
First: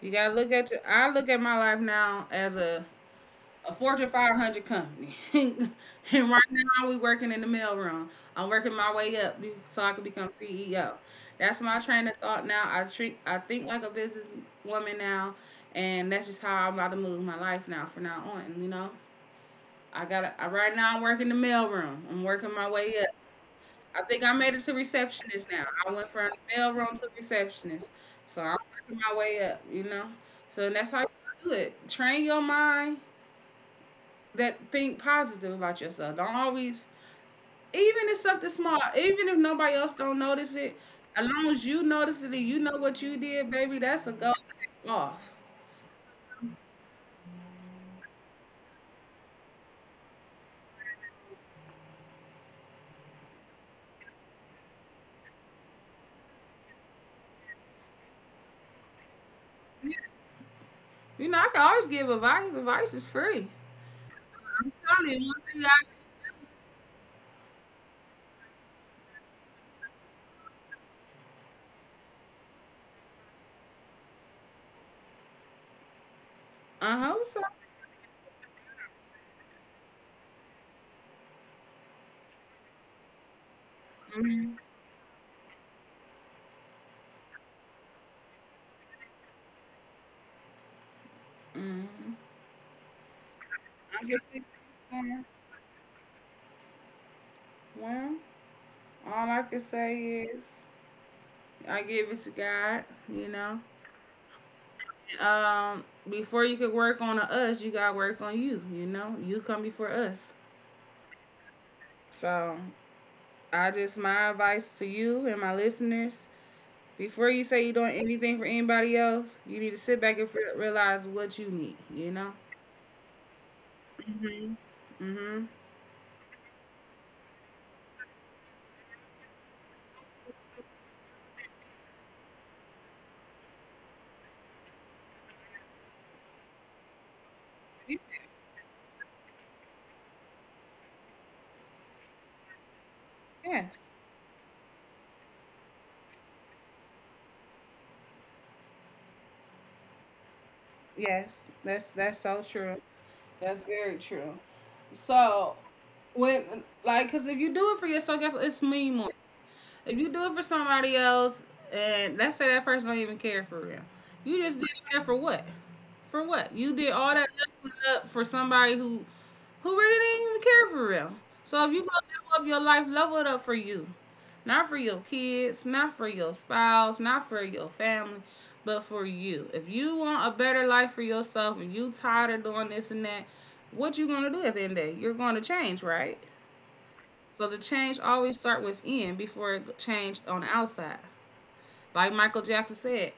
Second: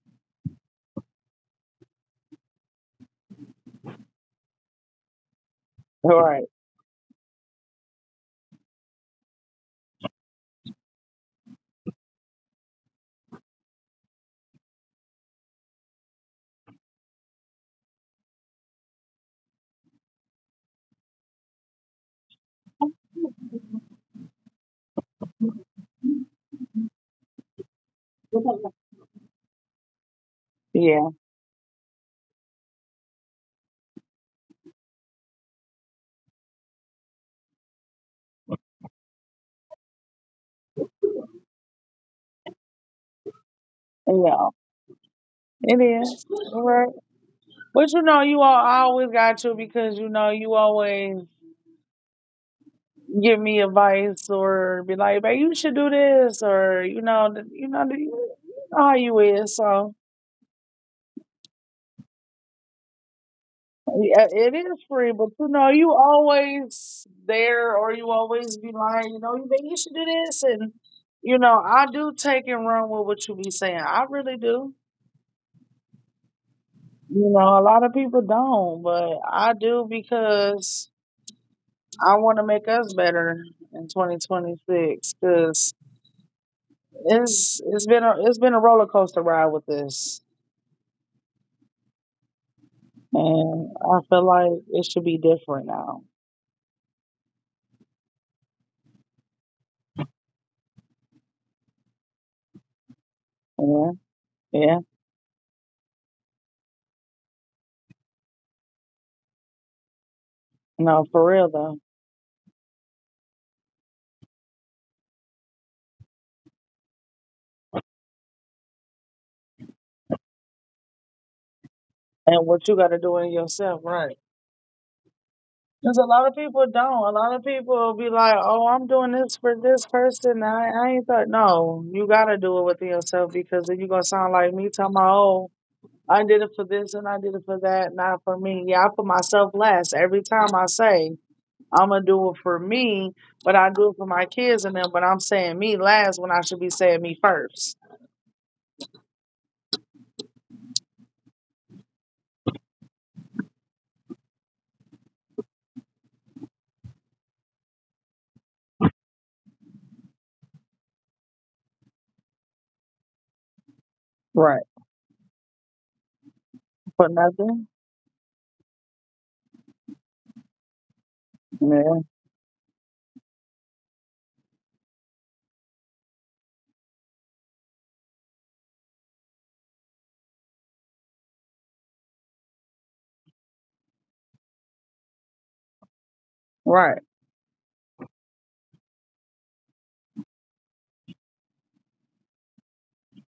[SPEAKER 1] You gotta look at your. I look at my life now as a Fortune 500 company, and right
[SPEAKER 2] Right.
[SPEAKER 1] now we working in the mailroom. I'm working my way so I can become CEO. That's my train of thought now. I treat. I think like a businesswoman now, and that's just how I'm about to move my life now. From now on, you know, I gotta. I, right now I'm working the mailroom. I'm working my way. I think I made it to receptionist now. I went from the mail room to receptionist. So I'm working my way up, you know? So that's how you
[SPEAKER 2] Yeah.
[SPEAKER 1] do it. Train your mind that think positive about yourself. Don't always, even if something small, even if nobody else don't notice it, as long as you notice it and you know what you did, baby, that's a go
[SPEAKER 2] Yeah.
[SPEAKER 1] off.
[SPEAKER 2] It is. Right. But you know, you all I always got you because you know you always give me advice or be like, "Babe, you should do this," or you know, you know, you know how you is. So
[SPEAKER 1] You know, I can always give advice. Advice is free.
[SPEAKER 2] yeah, it
[SPEAKER 1] I'm
[SPEAKER 2] is free,
[SPEAKER 1] telling you,
[SPEAKER 2] but
[SPEAKER 1] one
[SPEAKER 2] you
[SPEAKER 1] thing
[SPEAKER 2] know, you always there or you always be lying, you know, you think you should do this and you know, I do take and run with what you be saying. I really do.
[SPEAKER 1] I.
[SPEAKER 2] You
[SPEAKER 1] What's up?
[SPEAKER 2] know, a lot of people don't, but I do because I want to make us better in
[SPEAKER 1] Mm-hmm.
[SPEAKER 2] 2026 cuz it's been it's been a roller coaster ride with this.
[SPEAKER 1] Mm-hmm.
[SPEAKER 2] And I
[SPEAKER 1] I get
[SPEAKER 2] feel
[SPEAKER 1] it.
[SPEAKER 2] like it should be different now.
[SPEAKER 1] Well, all I can say is I give it to God, you know.
[SPEAKER 2] Yeah. Yeah.
[SPEAKER 1] Before you could work on a us, you gotta work on you, you know. You come before us.
[SPEAKER 2] No, for real though.
[SPEAKER 1] So I just my advice to you and my listeners, before you say you're doing anything for anybody else, you need to sit back and realize what you need, you know?
[SPEAKER 2] And what you got to do in yourself, right?
[SPEAKER 1] Hmm. Hmm.
[SPEAKER 2] Because a lot of people don't. A lot of people be like, "Oh, I'm doing this for this person." I ain't thought. No, you got to do it within yourself because then you gonna sound like me talking about, "Oh, I did it for this and I did it for that, not for me." Yeah, I put myself last every time I say I'm gonna do it for me, but I
[SPEAKER 1] Yes.
[SPEAKER 2] do it for my kids and them. But I'm saying me last when I should be saying me first.
[SPEAKER 1] Yes. That's so true. That's very true. So when like cause if you do it for yourself, guess what? It's me more. If you do it for somebody else, and let's say that person don't even care for real, you just
[SPEAKER 2] Right.
[SPEAKER 1] did that for what? For what? You did
[SPEAKER 2] For
[SPEAKER 1] all that
[SPEAKER 2] nothing.
[SPEAKER 1] up for somebody who really didn't even care for real. So if you
[SPEAKER 2] Yeah.
[SPEAKER 1] gonna level up your life, level it up for you, not for your kids, not for your spouse, not for your family, but for you. If you want a better life for yourself, and you tired of doing this and that, what you gonna do at the end of the day? You're gonna change, right?
[SPEAKER 2] Right.
[SPEAKER 1] So the change always start within before it change on the outside. Like Michael Jackson said,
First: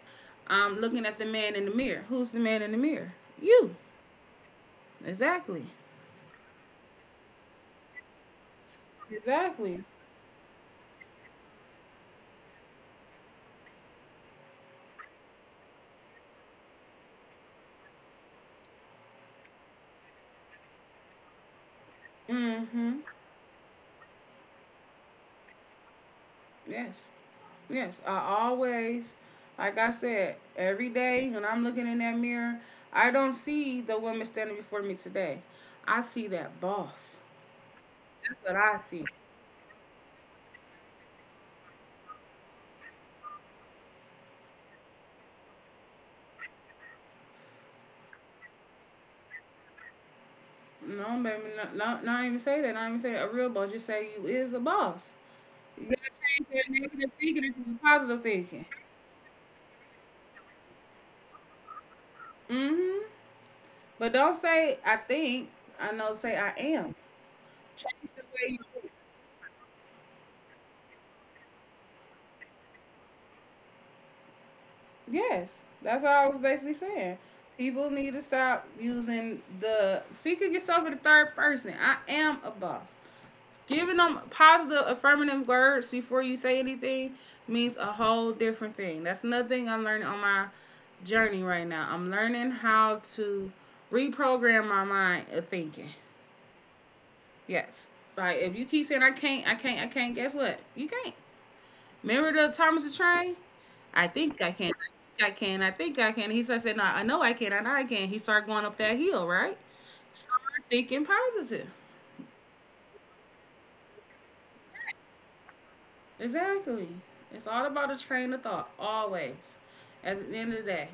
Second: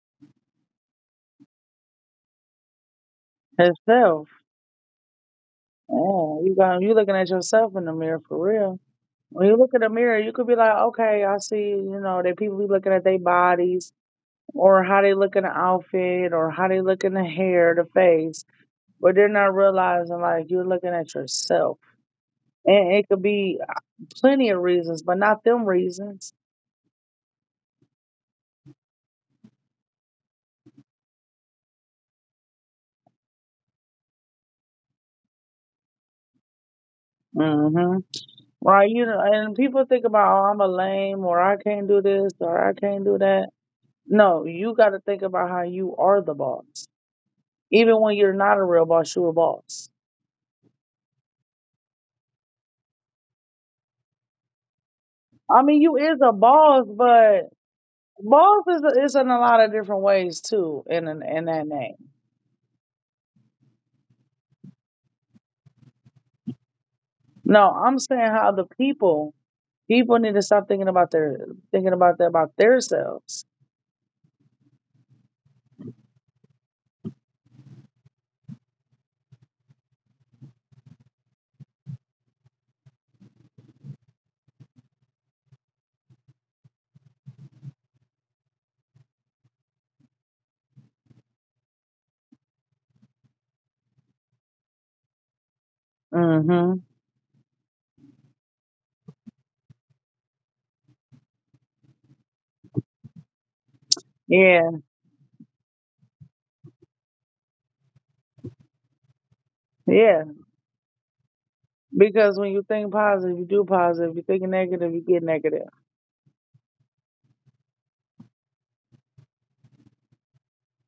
[SPEAKER 1] I'm looking at the man in the mirror. Who's the man in the mirror? You.
[SPEAKER 2] Itself.
[SPEAKER 1] Exactly.
[SPEAKER 2] Yeah, you got you looking at yourself in the mirror for real. When you look
[SPEAKER 1] Exactly.
[SPEAKER 2] in the mirror, you could be like, okay, I see, you know, that people be looking at their bodies or how they look in the outfit or how they look in the hair, the face, but they're not realizing like you're looking at yourself, and
[SPEAKER 1] Mm-hmm.
[SPEAKER 2] it could be plenty of reasons, but not them reasons.
[SPEAKER 1] Yes. Yes. I always, like I said, every day when I'm looking in that mirror, I don't see the woman standing before me today. I see that boss.
[SPEAKER 2] Hmm.
[SPEAKER 1] That's what I
[SPEAKER 2] Right?
[SPEAKER 1] see.
[SPEAKER 2] You know, and people think about, oh, I'm a lame or I can't do this or I can't do that. No, you got to think about how you are the boss. Even when you're not a real boss, you a boss.
[SPEAKER 1] No, baby, no, no, not even say that. Not even say a real boss. Just say you is a boss.
[SPEAKER 2] I mean,
[SPEAKER 1] You
[SPEAKER 2] you
[SPEAKER 1] gotta
[SPEAKER 2] is a
[SPEAKER 1] change that
[SPEAKER 2] boss,
[SPEAKER 1] negative thinking
[SPEAKER 2] but
[SPEAKER 1] into positive thinking.
[SPEAKER 2] boss is in a lot of different ways too. In that name,
[SPEAKER 1] Hmm. But don't say I think. I know. Say I am.
[SPEAKER 2] no, I'm
[SPEAKER 1] Change the
[SPEAKER 2] saying
[SPEAKER 1] way
[SPEAKER 2] how
[SPEAKER 1] you
[SPEAKER 2] the
[SPEAKER 1] think.
[SPEAKER 2] people people need to stop thinking about their thinking about that about themselves.
[SPEAKER 1] Yes, that's all I was basically saying. People need to stop using the speaking yourself in the third person. I am a boss. Giving them positive, affirmative words before you say anything means a whole different thing. That's another thing I'm learning on my journey right now. I'm learning how to reprogram my mind of thinking.
[SPEAKER 2] Mm-hmm.
[SPEAKER 1] Yes. Like if you keep saying I can't, guess what? You can't. Remember the Thomas the Train? I think I
[SPEAKER 2] Yeah,
[SPEAKER 1] can. I can. I think I can. He started saying, no, I know I can. He started going up that hill, right?
[SPEAKER 2] yeah.
[SPEAKER 1] Start thinking positive.
[SPEAKER 2] Because when you think positive, you do positive. You think negative, you get negative.
[SPEAKER 1] Exactly. It's all about a train of thought, always. At the end of the day.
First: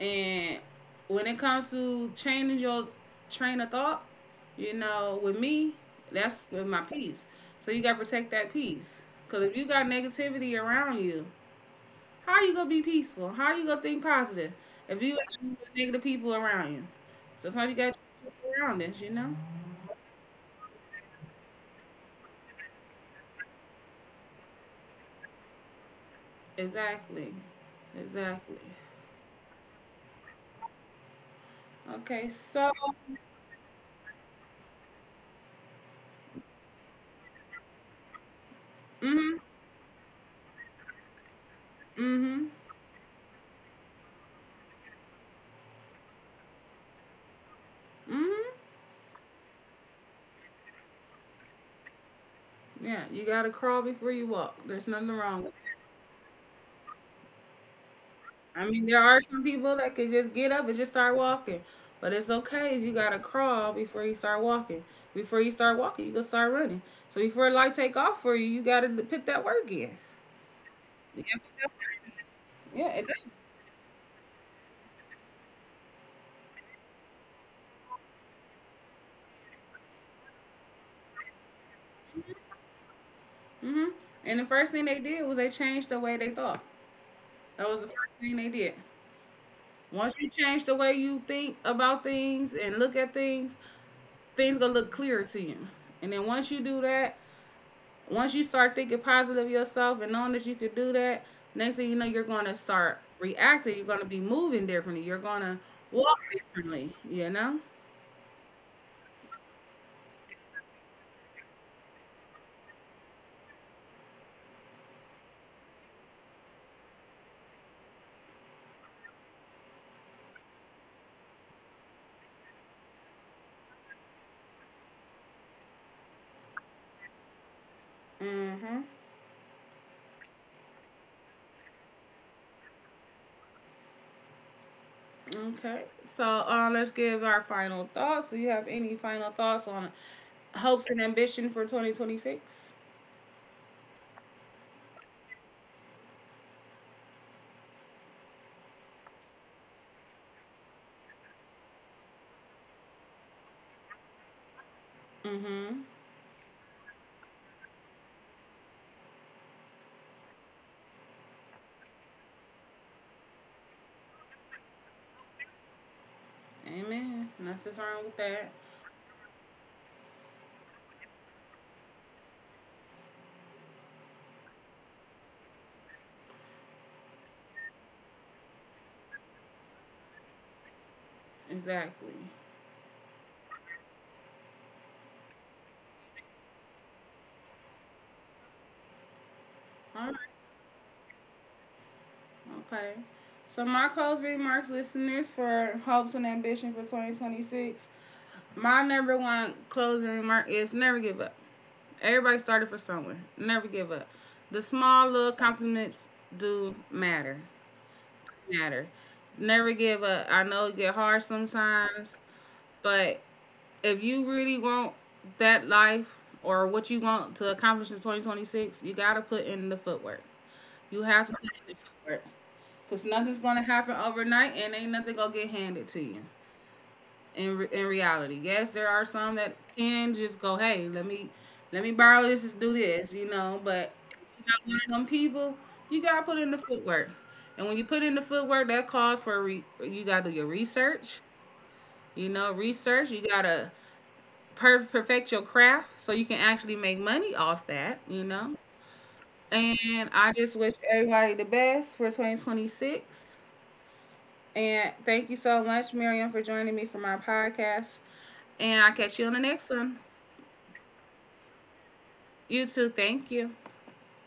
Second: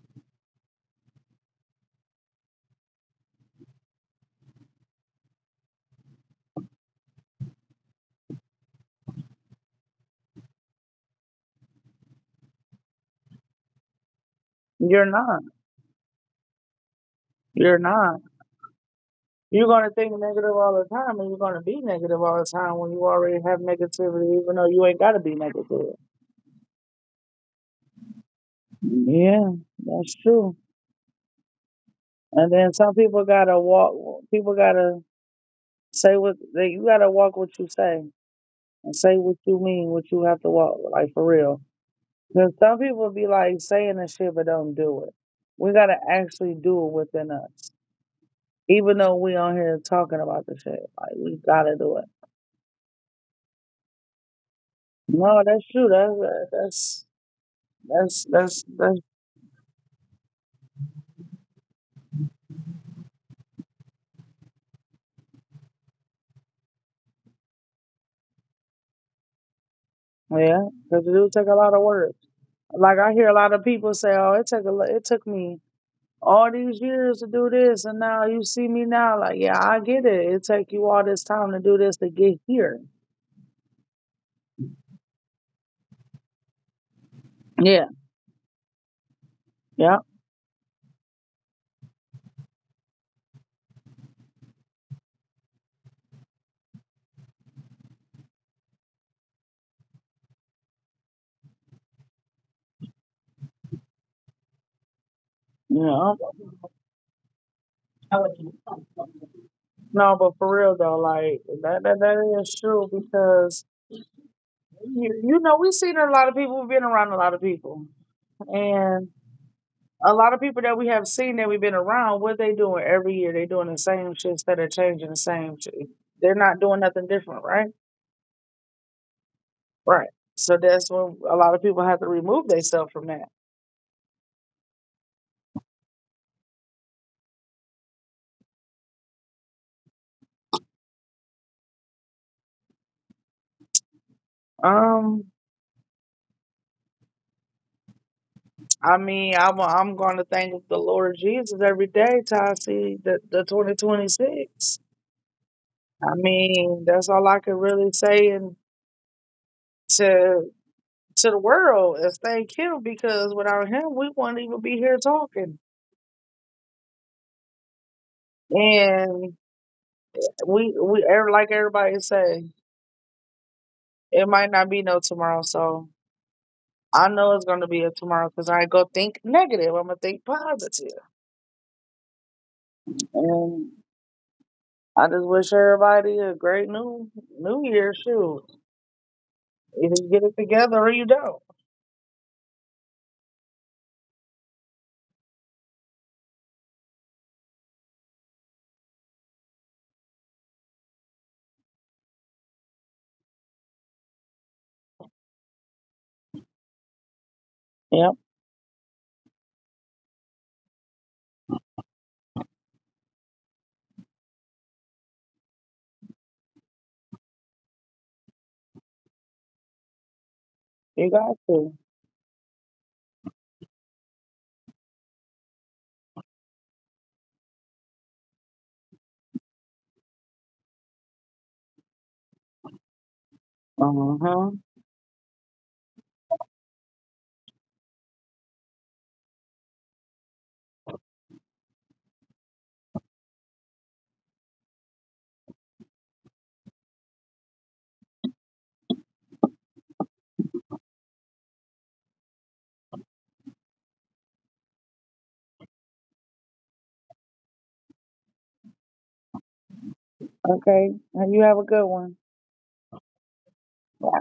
[SPEAKER 1] And when it comes to changing your train of thought, you know, with me, that's with my peace. So you gotta protect that peace. Cause if you got negativity around you, how you gonna be peaceful? How you gonna think positive if
[SPEAKER 2] You're
[SPEAKER 1] you got
[SPEAKER 2] not.
[SPEAKER 1] negative people around you? So sometimes you
[SPEAKER 2] You're
[SPEAKER 1] gotta
[SPEAKER 2] not.
[SPEAKER 1] change your surroundings, you know.
[SPEAKER 2] You're gonna think negative all the time, and you're gonna be negative all the time when you already have negativity, even though you ain't gotta be negative.
[SPEAKER 1] Exactly, exactly.
[SPEAKER 2] Yeah, that's true.
[SPEAKER 1] Okay,
[SPEAKER 2] And
[SPEAKER 1] so
[SPEAKER 2] then some people gotta walk. People gotta say what they. You gotta walk what you say and say
[SPEAKER 1] mhm,
[SPEAKER 2] what you mean. What you have to walk like for real.
[SPEAKER 1] mhm,
[SPEAKER 2] Because some people be like saying this shit but don't do it. We gotta actually do it within us.
[SPEAKER 1] mhm.
[SPEAKER 2] Even though we on here talking about the shit, like we gotta do it.
[SPEAKER 1] Yeah, you gotta crawl before you walk. There's nothing
[SPEAKER 2] No,
[SPEAKER 1] wrong.
[SPEAKER 2] that's true. That's that's that's
[SPEAKER 1] I
[SPEAKER 2] that's,
[SPEAKER 1] mean, there
[SPEAKER 2] that's
[SPEAKER 1] are some people that can just get up and just start walking, but it's okay if you gotta crawl before you start walking. Before you start walking, you gonna start running. So before light take off for you, you gotta put that work in.
[SPEAKER 2] yeah. Because it
[SPEAKER 1] You
[SPEAKER 2] do
[SPEAKER 1] gotta
[SPEAKER 2] take
[SPEAKER 1] put
[SPEAKER 2] a
[SPEAKER 1] that
[SPEAKER 2] lot of
[SPEAKER 1] work
[SPEAKER 2] work.
[SPEAKER 1] in. Yeah,
[SPEAKER 2] Like
[SPEAKER 1] it does.
[SPEAKER 2] I hear a lot of people say, "Oh, it took it took me" all these years to do this and now you see me now. Like, yeah, I get it, it take you all this time to do this to get here.
[SPEAKER 1] Mhm. And the first thing they did was they changed the way they thought. That was the
[SPEAKER 2] Yeah.
[SPEAKER 1] first thing they did.
[SPEAKER 2] Yeah.
[SPEAKER 1] Once you change the way you think about things and look at things, things gonna look clearer to you. And then once you do that, once you start thinking positive of yourself and knowing that you could do that, next thing you know, you're going to start reacting. You're going to be moving differently. You're going to walk
[SPEAKER 2] Yeah,
[SPEAKER 1] differently, you know?
[SPEAKER 2] no, but for real though, like that is true because you know we've seen a lot of people, we've been around a lot of people, and a lot of people that we have seen that we've been around, what they doing every year they doing the same shit instead of changing the same shit, they're not doing nothing different. Right.
[SPEAKER 1] Mm-hmm.
[SPEAKER 2] Right. So that's when a lot of people have to remove themselves from that.
[SPEAKER 1] Okay. So let's give our final thoughts. Do you have any final thoughts on hopes and ambition for 2026?
[SPEAKER 2] Um, I mean, I'm going to thank the Lord Jesus every day till I see the 2026.
[SPEAKER 1] Mm-hmm.
[SPEAKER 2] I mean, that's all I can really say, and to to the world is thank Him because without Him, we wouldn't even be here talking.
[SPEAKER 1] Amen. Nothing's wrong with that.
[SPEAKER 2] And we like everybody say, it might not be no tomorrow. So I know it's going to be a tomorrow because I ain't gonna think negative. I'm gonna think positive.
[SPEAKER 1] Exactly.
[SPEAKER 2] And I just wish everybody a great new New Year. Shoot. Either you
[SPEAKER 1] All
[SPEAKER 2] get it together or you don't.
[SPEAKER 1] right. Okay. So my closing remarks, listeners, for hopes and ambition for 2026. My number one closing remark is never give up. Everybody started for somewhere. Never give up. The small little compliments do matter.
[SPEAKER 2] Yep,
[SPEAKER 1] Matter. Never give up. I know it get hard sometimes, but if you really want that life or what you want to accomplish in 2026, you got to put in the footwork. You
[SPEAKER 2] you
[SPEAKER 1] have to
[SPEAKER 2] got
[SPEAKER 1] put in the
[SPEAKER 2] to.
[SPEAKER 1] footwork because nothing's going to happen overnight and ain't nothing going to get handed to you. In reality. Yes, there are some that can just go, hey, let me borrow this, just do this, you know. But
[SPEAKER 2] Uh
[SPEAKER 1] if you're
[SPEAKER 2] huh.
[SPEAKER 1] not one of them people, you gotta put in the footwork. And when you put in the footwork, that calls for you gotta do your research. You know, research. You gotta perfect your craft so you can actually make money off that. You know. And I just wish everybody the best for 2026. And thank you so much, Miriam, for joining me for my podcast. And I'll catch you on the next one.
[SPEAKER 2] Okay. Now you have a good one.
[SPEAKER 1] You too. Thank you.
[SPEAKER 2] Bye.